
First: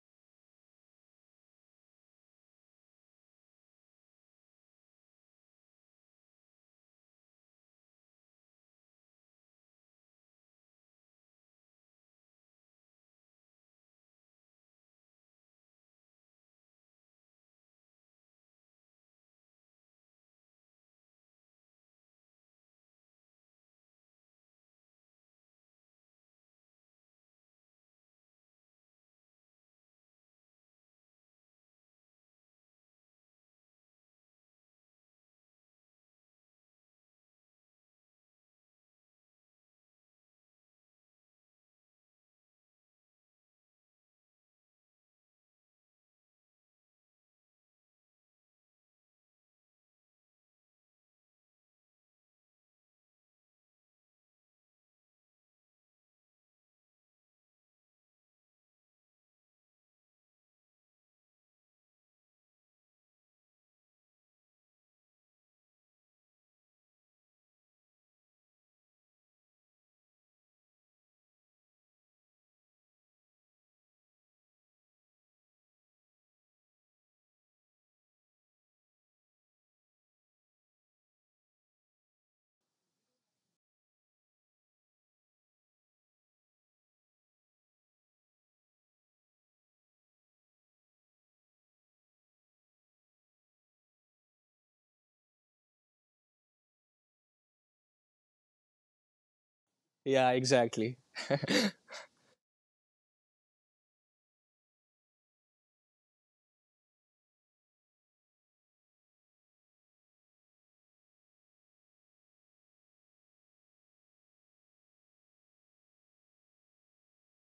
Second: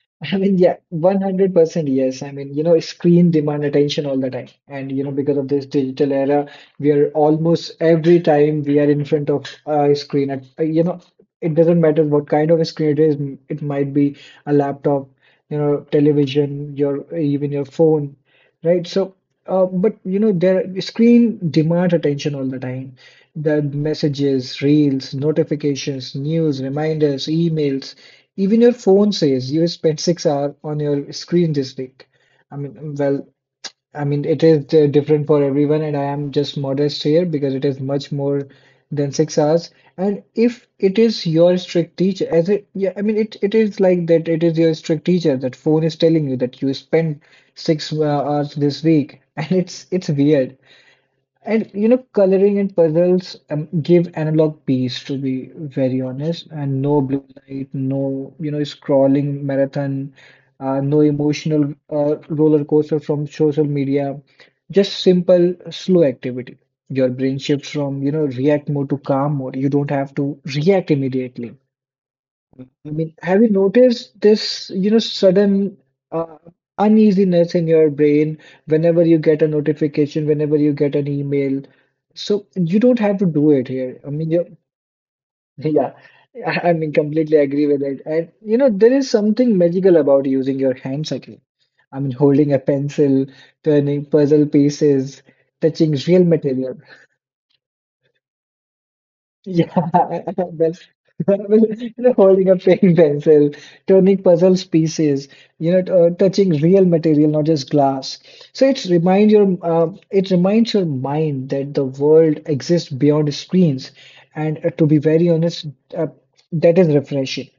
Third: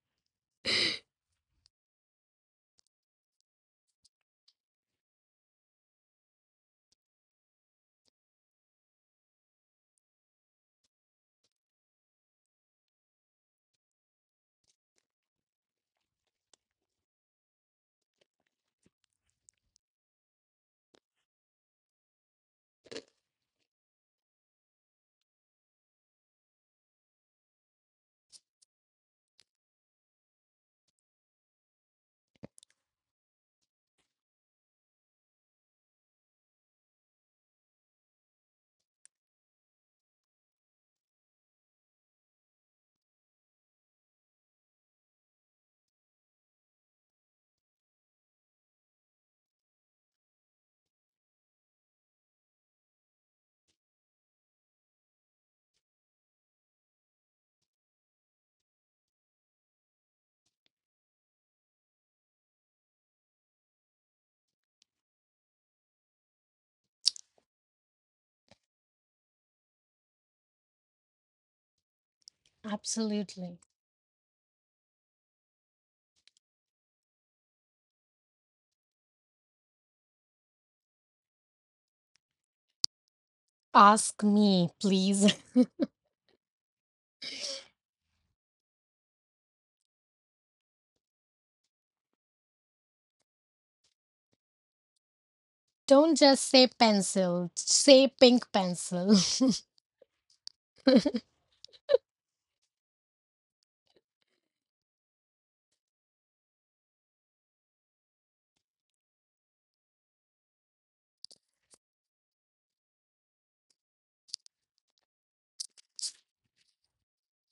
Speaker 2: I mean, yeah, one hundred percent yes. I mean, you know, screen demand attention all the time. And, you know, because of this digital era, we are almost every time we are in front of a screen at, uh, you know, it doesn't matter what kind of a screen it is. m- It might be a laptop, you know, television, your even your phone, right? So, uh, but, you know, there screen demand attention all the time. The messages, reels, notifications, news, reminders, emails, even your phone says you spent six hours on your screen this week. I mean, well, I mean, it is uh, different for everyone, and I am just modest here because it is much more than six hours. And if it is your strict teacher, as it, yeah, I mean, it, it is like that, it is your strict teacher. That phone is telling you that you spent six uh, hours this week, and it's it's weird. And you know, coloring and puzzles um, give analog peace, to be very honest. And no blue light, no, you know, scrolling marathon, uh, no emotional uh, roller coaster from social media, just simple, slow activity. Your brain shifts from, you know, react mode to calm mode. You don't have to react immediately. I mean, have you
Speaker 1: absolutely.
Speaker 2: noticed this, you know, sudden uh, uneasiness in your brain whenever you get a notification, whenever you get an email? So you don't have to do it here. I
Speaker 1: Ask
Speaker 2: mean, you,
Speaker 1: me, please.
Speaker 2: yeah, I I mean, completely agree with it. And you know, there is something magical about using your hands again. I mean, holding a pencil, turning puzzle pieces, touching
Speaker 1: Don't
Speaker 2: real
Speaker 1: just say
Speaker 2: material.
Speaker 1: pencil, say pink pencil.
Speaker 2: Yeah,
Speaker 3: Yeah.
Speaker 2: well,
Speaker 3: Exactly.
Speaker 2: well, you know, holding a paying pencil, turning puzzles pieces, you know, t- uh, touching real material, not just glass. So it reminds your uh, it reminds your mind that the world exists beyond screens, and uh, to be very honest, uh, that is refreshing.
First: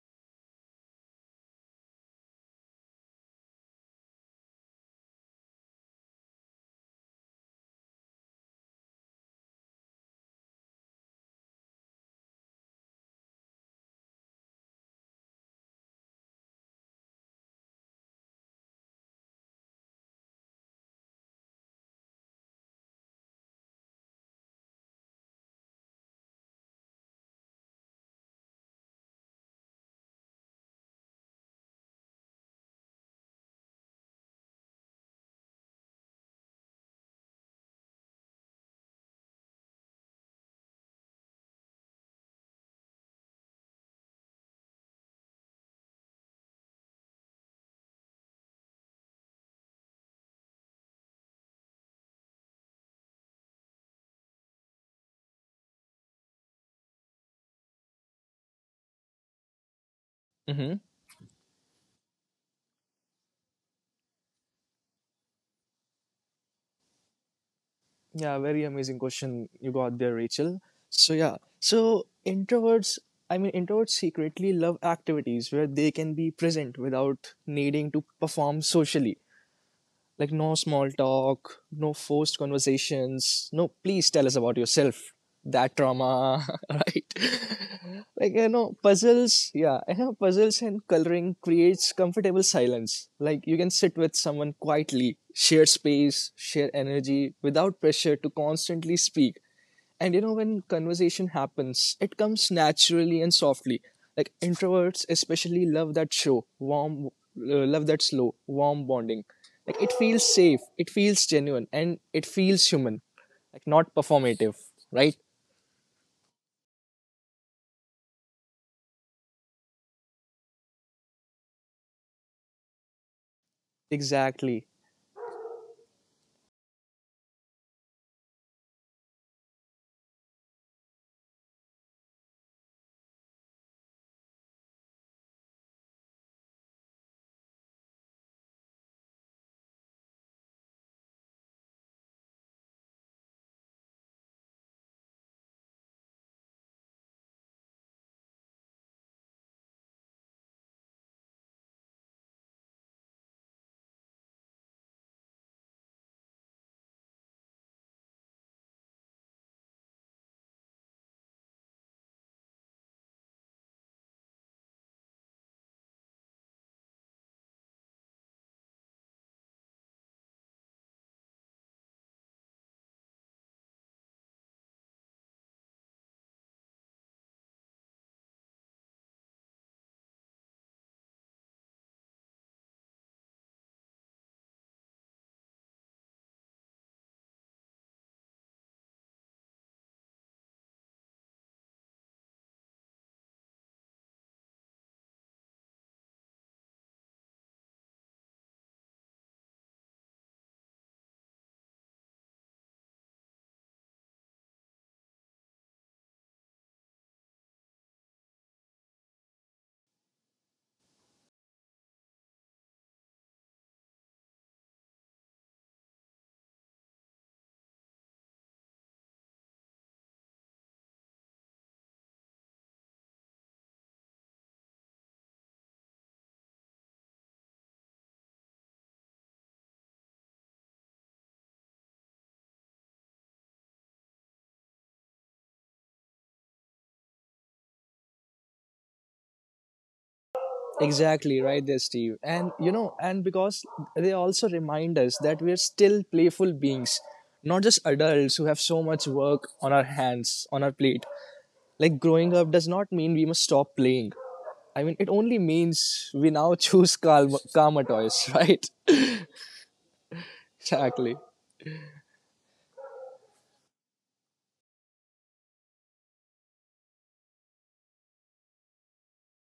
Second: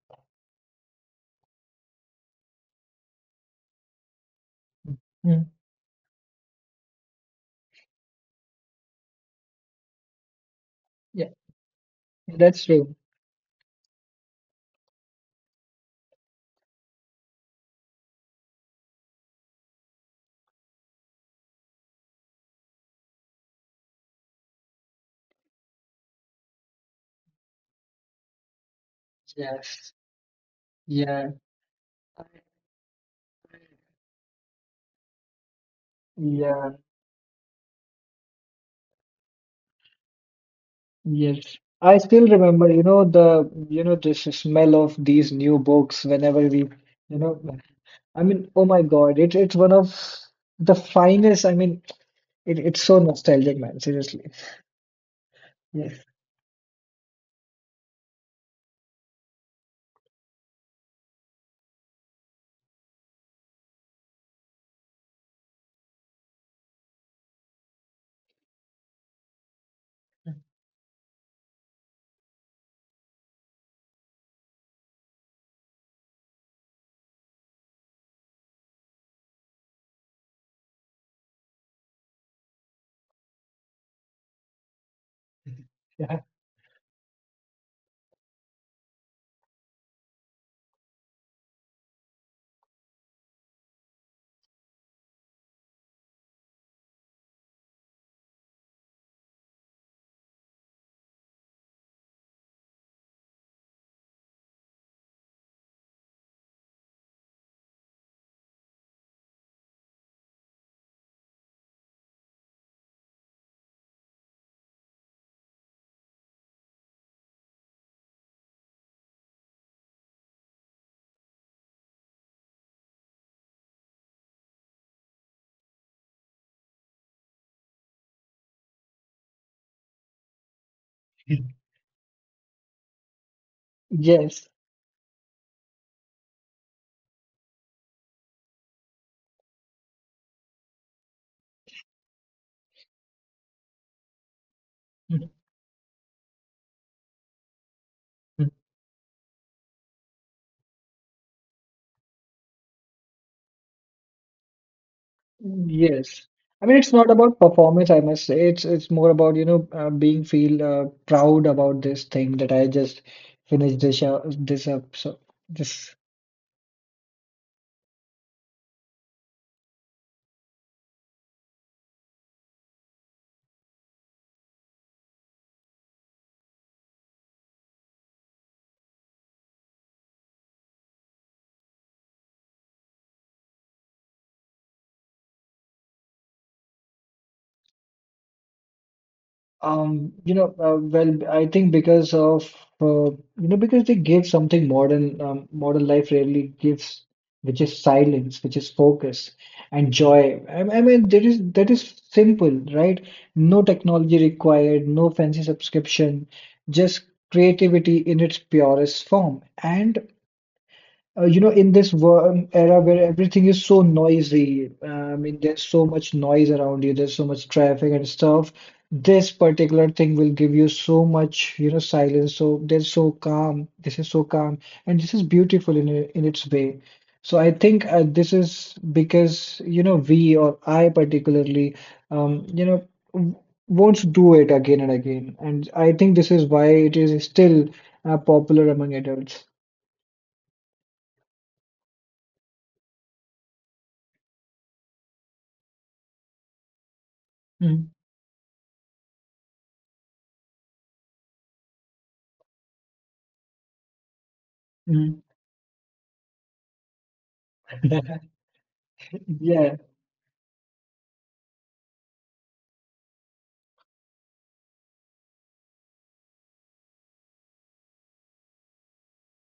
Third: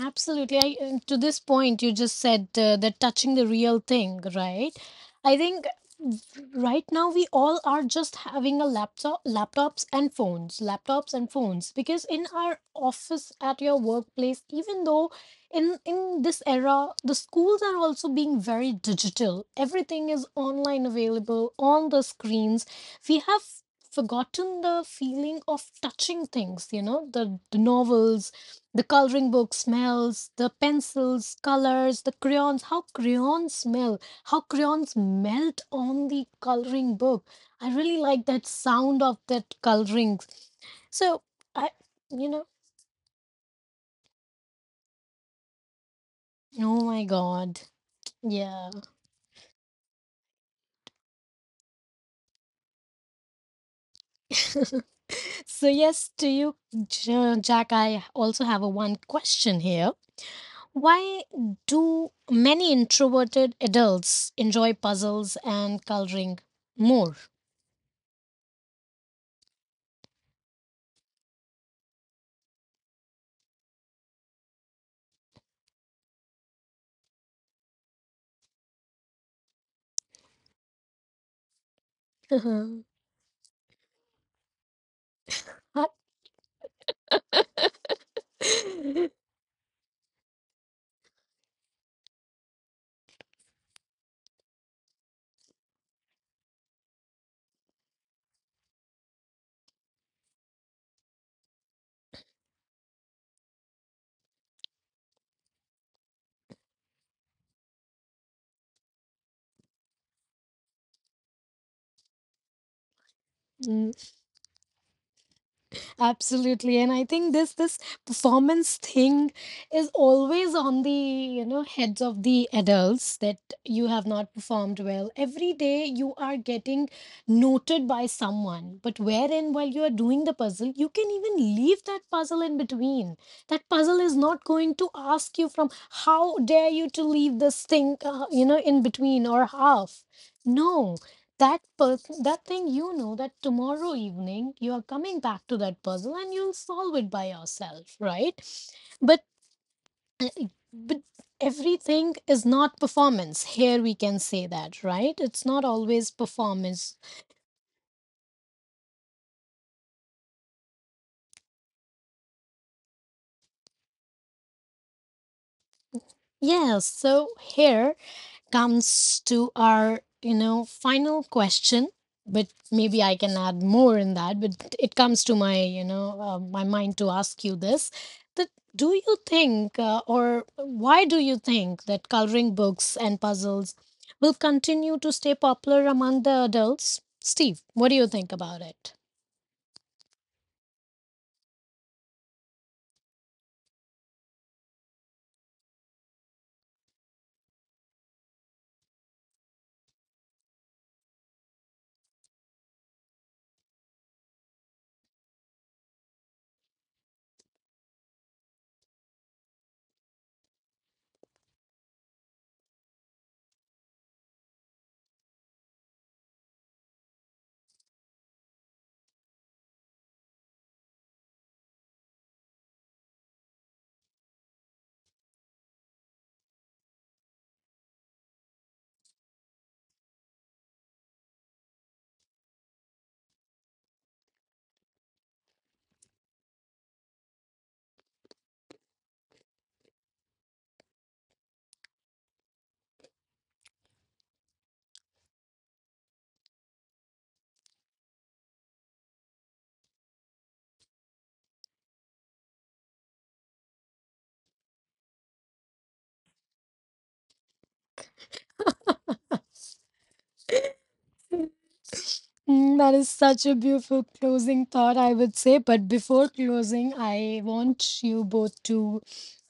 Speaker 1: Absolutely. I, uh, to this point, you just said uh, that touching the real thing, right? I
Speaker 2: Mm,
Speaker 1: think right now we all are just having a laptop, laptops and phones, laptops and
Speaker 2: yeah,
Speaker 1: phones, because in our
Speaker 2: that's true.
Speaker 1: office, at your workplace, even though in in this era, the schools are also being very digital. Everything is online available on the screens. We have forgotten the feeling of touching things, you know, the, the novels, the coloring book
Speaker 2: Yes.
Speaker 1: smells, the
Speaker 2: Yeah.
Speaker 1: pencils, colors, the crayons, how crayons smell, how crayons melt on the
Speaker 2: Yeah,
Speaker 1: coloring book. I really like that sound of that coloring. So,
Speaker 2: yes.
Speaker 1: I,
Speaker 2: I still
Speaker 1: you know,
Speaker 2: remember, you know, the you know this smell of these new books whenever we,
Speaker 1: oh my
Speaker 2: you know,
Speaker 1: god.
Speaker 2: I mean, oh
Speaker 1: Yeah.
Speaker 2: my God, it, it's one of the finest. I mean, it, it's so nostalgic, man. Seriously.
Speaker 1: So,
Speaker 2: Yes.
Speaker 1: yes, to you, J- Jack, I also have a one question here.
Speaker 3: hmm.
Speaker 1: Why do many introverted adults enjoy puzzles and coloring more?
Speaker 3: Yeah, very amazing question you got there, Rachel. So, yeah, so introverts, I mean, introverts secretly love activities where they can be present without needing to perform socially. Like, no small talk, no forced conversations. No, please tell us about yourself. That
Speaker 2: Yeah.
Speaker 3: trauma, right? like, you know,
Speaker 1: Huh?
Speaker 3: puzzles, yeah, you know, puzzles and coloring creates comfortable silence. Like, you can sit with someone quietly, share space, share energy without pressure to constantly speak. And you know, when conversation happens, it comes naturally and softly. Like introverts especially love that show warm uh, love that slow warm bonding. Like it feels safe, it feels genuine, and it feels human, like
Speaker 1: Mm,
Speaker 3: not performative, right?
Speaker 1: absolutely. And I think this this performance thing is always on the, you know, heads of the adults that you have not
Speaker 3: Exactly.
Speaker 1: performed well. Every day you are getting noted by someone, but wherein while you are doing the puzzle, you can even leave that puzzle in between. That puzzle is not
Speaker 2: Yes.
Speaker 1: going to ask you from how dare you to leave this thing, uh, you know, in between or half. No, that person, that thing, you know, that tomorrow evening you are coming back to that puzzle and you'll solve it by yourself, right?
Speaker 2: Mhm.
Speaker 1: But uh, but everything is not performance here, we can say that, right? It's not always
Speaker 2: Yes. I mean, it's
Speaker 1: performance.
Speaker 2: not about performance, I must say. It's it's more about, you know, uh, being feel uh, proud about this thing that I just finished this up, this up. So this
Speaker 1: Yes, so here comes to our, you know, final question. But maybe I can add more in that. But it comes to my, you know, uh, my mind to ask you this: that do you think, uh, or why do you think that coloring books and puzzles will continue to stay popular among the adults? Steve, what do you think about it?
Speaker 2: Um, you know, uh, well, I think because of uh, you know, because they give something modern, um, modern life rarely gives, which is silence, which is focus and joy. I, I mean, there is that is simple, right? No technology required, no fancy subscription, just creativity in its purest form. And uh, you know, in this worm era where everything is so noisy, uh, I mean, there's so much noise around you, there's so much traffic and stuff. This particular thing will give you so much, you know, silence. So they're so calm. This is so calm, and this is beautiful in i- in its way. So I think uh, this is because you know we or I particularly, um, you know, w- won't do it again and again, and I think this is why it is still uh, popular among adults.
Speaker 3: Exactly right there, Steve. And you know, and because they also remind us that we're still playful beings, not just
Speaker 2: Mhm,
Speaker 3: adults who have so much work on our hands, on our plate. Like growing up does not mean we must stop playing. I mean, it
Speaker 2: mhm.
Speaker 3: only means we now choose Karma, karma toys, right?
Speaker 2: Yeah.
Speaker 3: exactly.
Speaker 1: Mm, that is such a beautiful closing thought, I would say. But before closing, I want you both to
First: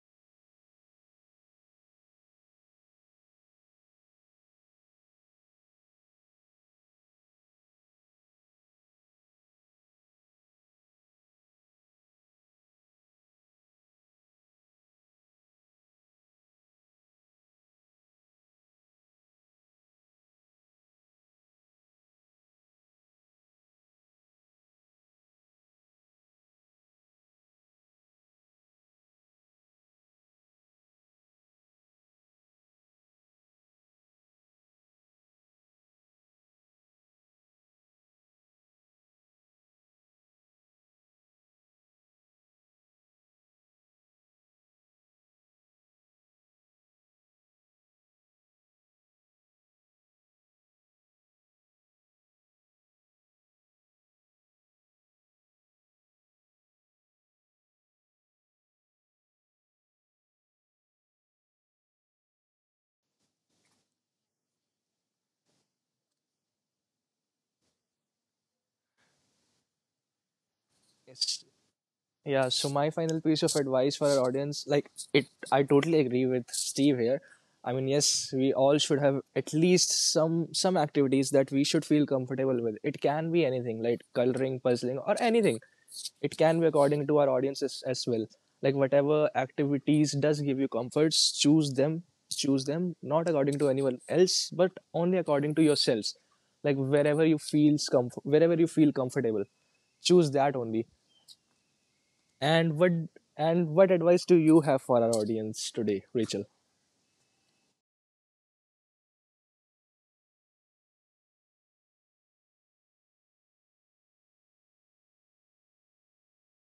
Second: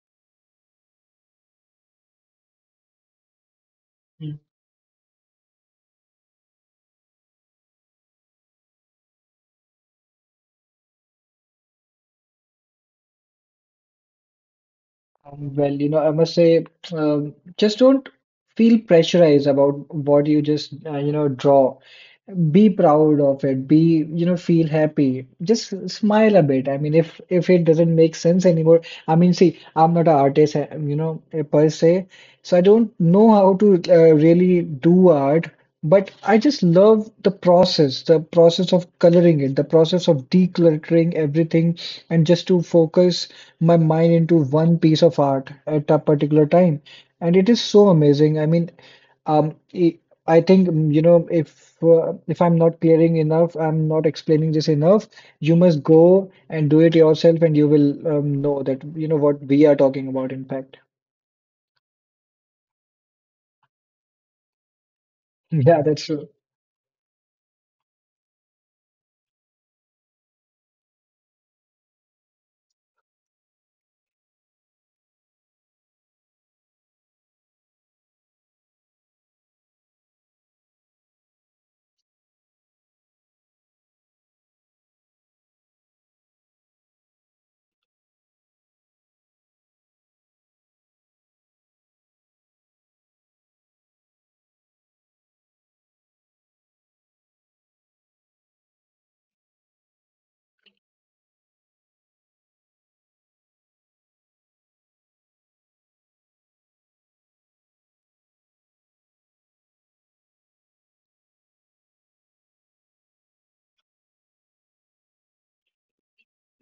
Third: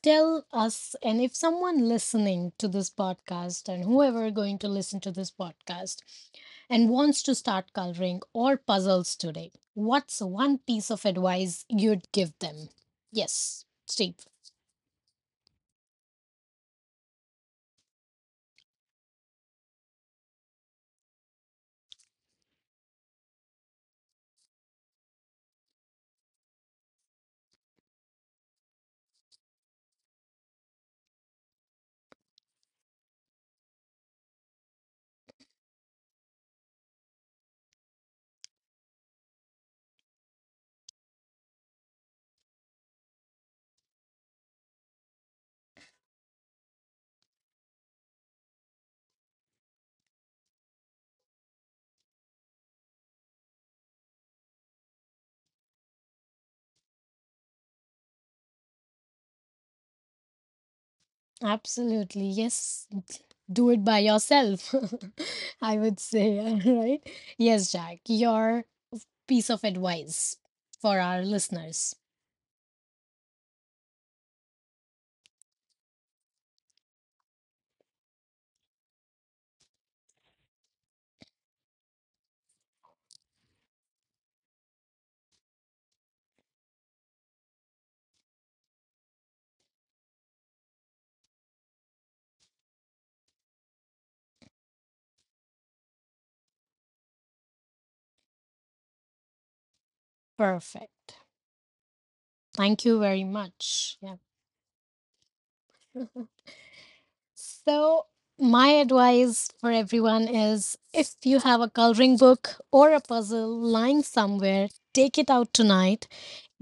Speaker 1: tell us, and if someone listening to this podcast and whoever
Speaker 2: Mm.
Speaker 1: going to listen to this podcast and wants to start coloring or puzzles today, what's one piece of advice you'd give them? Yes, Steve.
Speaker 2: Um, Well, you know, I must say, um, just don't feel pressurized about what you just, uh, you know, draw. Be proud of it. Be, you know, feel happy. Just smile a bit. I mean, if if it doesn't make sense anymore. I mean, see, I'm not an artist, uh, you know, uh, per se, so I don't know how to uh, really do art. But I just love the process, the process of coloring it, the process of decluttering everything and just to focus my mind into one piece of art at a particular time. And it is so amazing. I mean, um, I I think mm, you know, if uh, if I'm not clearing enough, I'm not explaining this enough. You must go and do it yourself, and you will um, know that you know what we are talking about. In fact,
Speaker 1: Absolutely. Yes. Do it by yourself, I
Speaker 2: yeah,
Speaker 1: would
Speaker 2: that's true.
Speaker 1: say. Right? Yes, Jack. Your piece of advice for our
Speaker 3: Yes.
Speaker 1: listeners.
Speaker 3: Yeah. So my final piece of advice for our audience, like, it, I totally agree with Steve here. I mean, yes, we all should have at least some some activities that we should feel comfortable with. It can be anything, like coloring, puzzling, or anything. It can be according to our audiences as well. Like whatever activities does give you comforts, choose them. Choose them not according to anyone else but only according to yourselves. Like wherever you feels comf- wherever you feel comfortable, choose that only.
Speaker 1: Perfect.
Speaker 3: and
Speaker 1: Thank
Speaker 3: what
Speaker 1: you very
Speaker 3: and what
Speaker 1: much. Yeah.
Speaker 3: advice do you have for our audience today, Rachel?
Speaker 1: So, my advice for everyone is if you have a coloring book or a puzzle lying somewhere, take it out tonight.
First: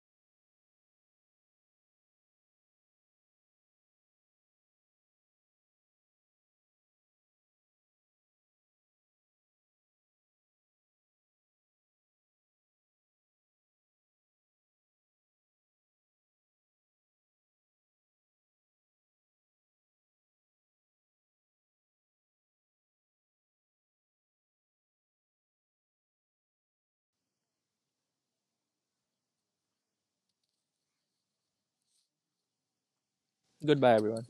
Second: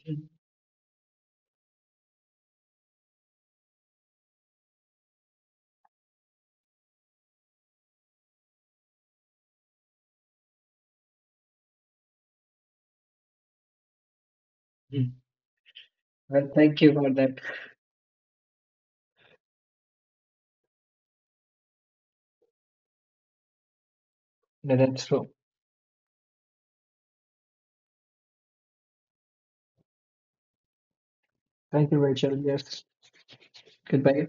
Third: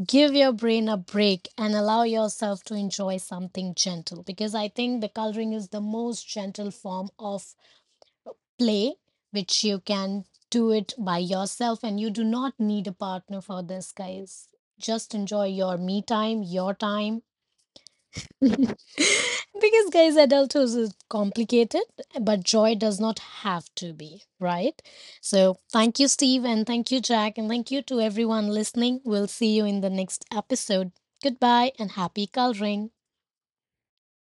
Speaker 1: Give your brain a break and allow yourself to enjoy something gentle, because I think the coloring is the most gentle form of play, which you can do it by yourself and you do not need a partner for this, guys. Just
Speaker 2: Mhm.
Speaker 1: enjoy your me time,
Speaker 2: Well,
Speaker 1: your
Speaker 2: thank you for
Speaker 1: time.
Speaker 2: that.
Speaker 1: Because guys, adulthood is complicated but joy does not have to be,
Speaker 2: Yeah,
Speaker 1: right?
Speaker 2: that's true.
Speaker 1: So thank you, Steve, and thank you, Jack, and thank you to everyone listening. We'll see you in the next episode. Goodbye
Speaker 2: Thank
Speaker 1: and
Speaker 2: you,
Speaker 1: happy
Speaker 2: Rachel. Yes.
Speaker 1: coloring.
Speaker 3: Goodbye,
Speaker 2: Goodbye.
Speaker 3: everyone.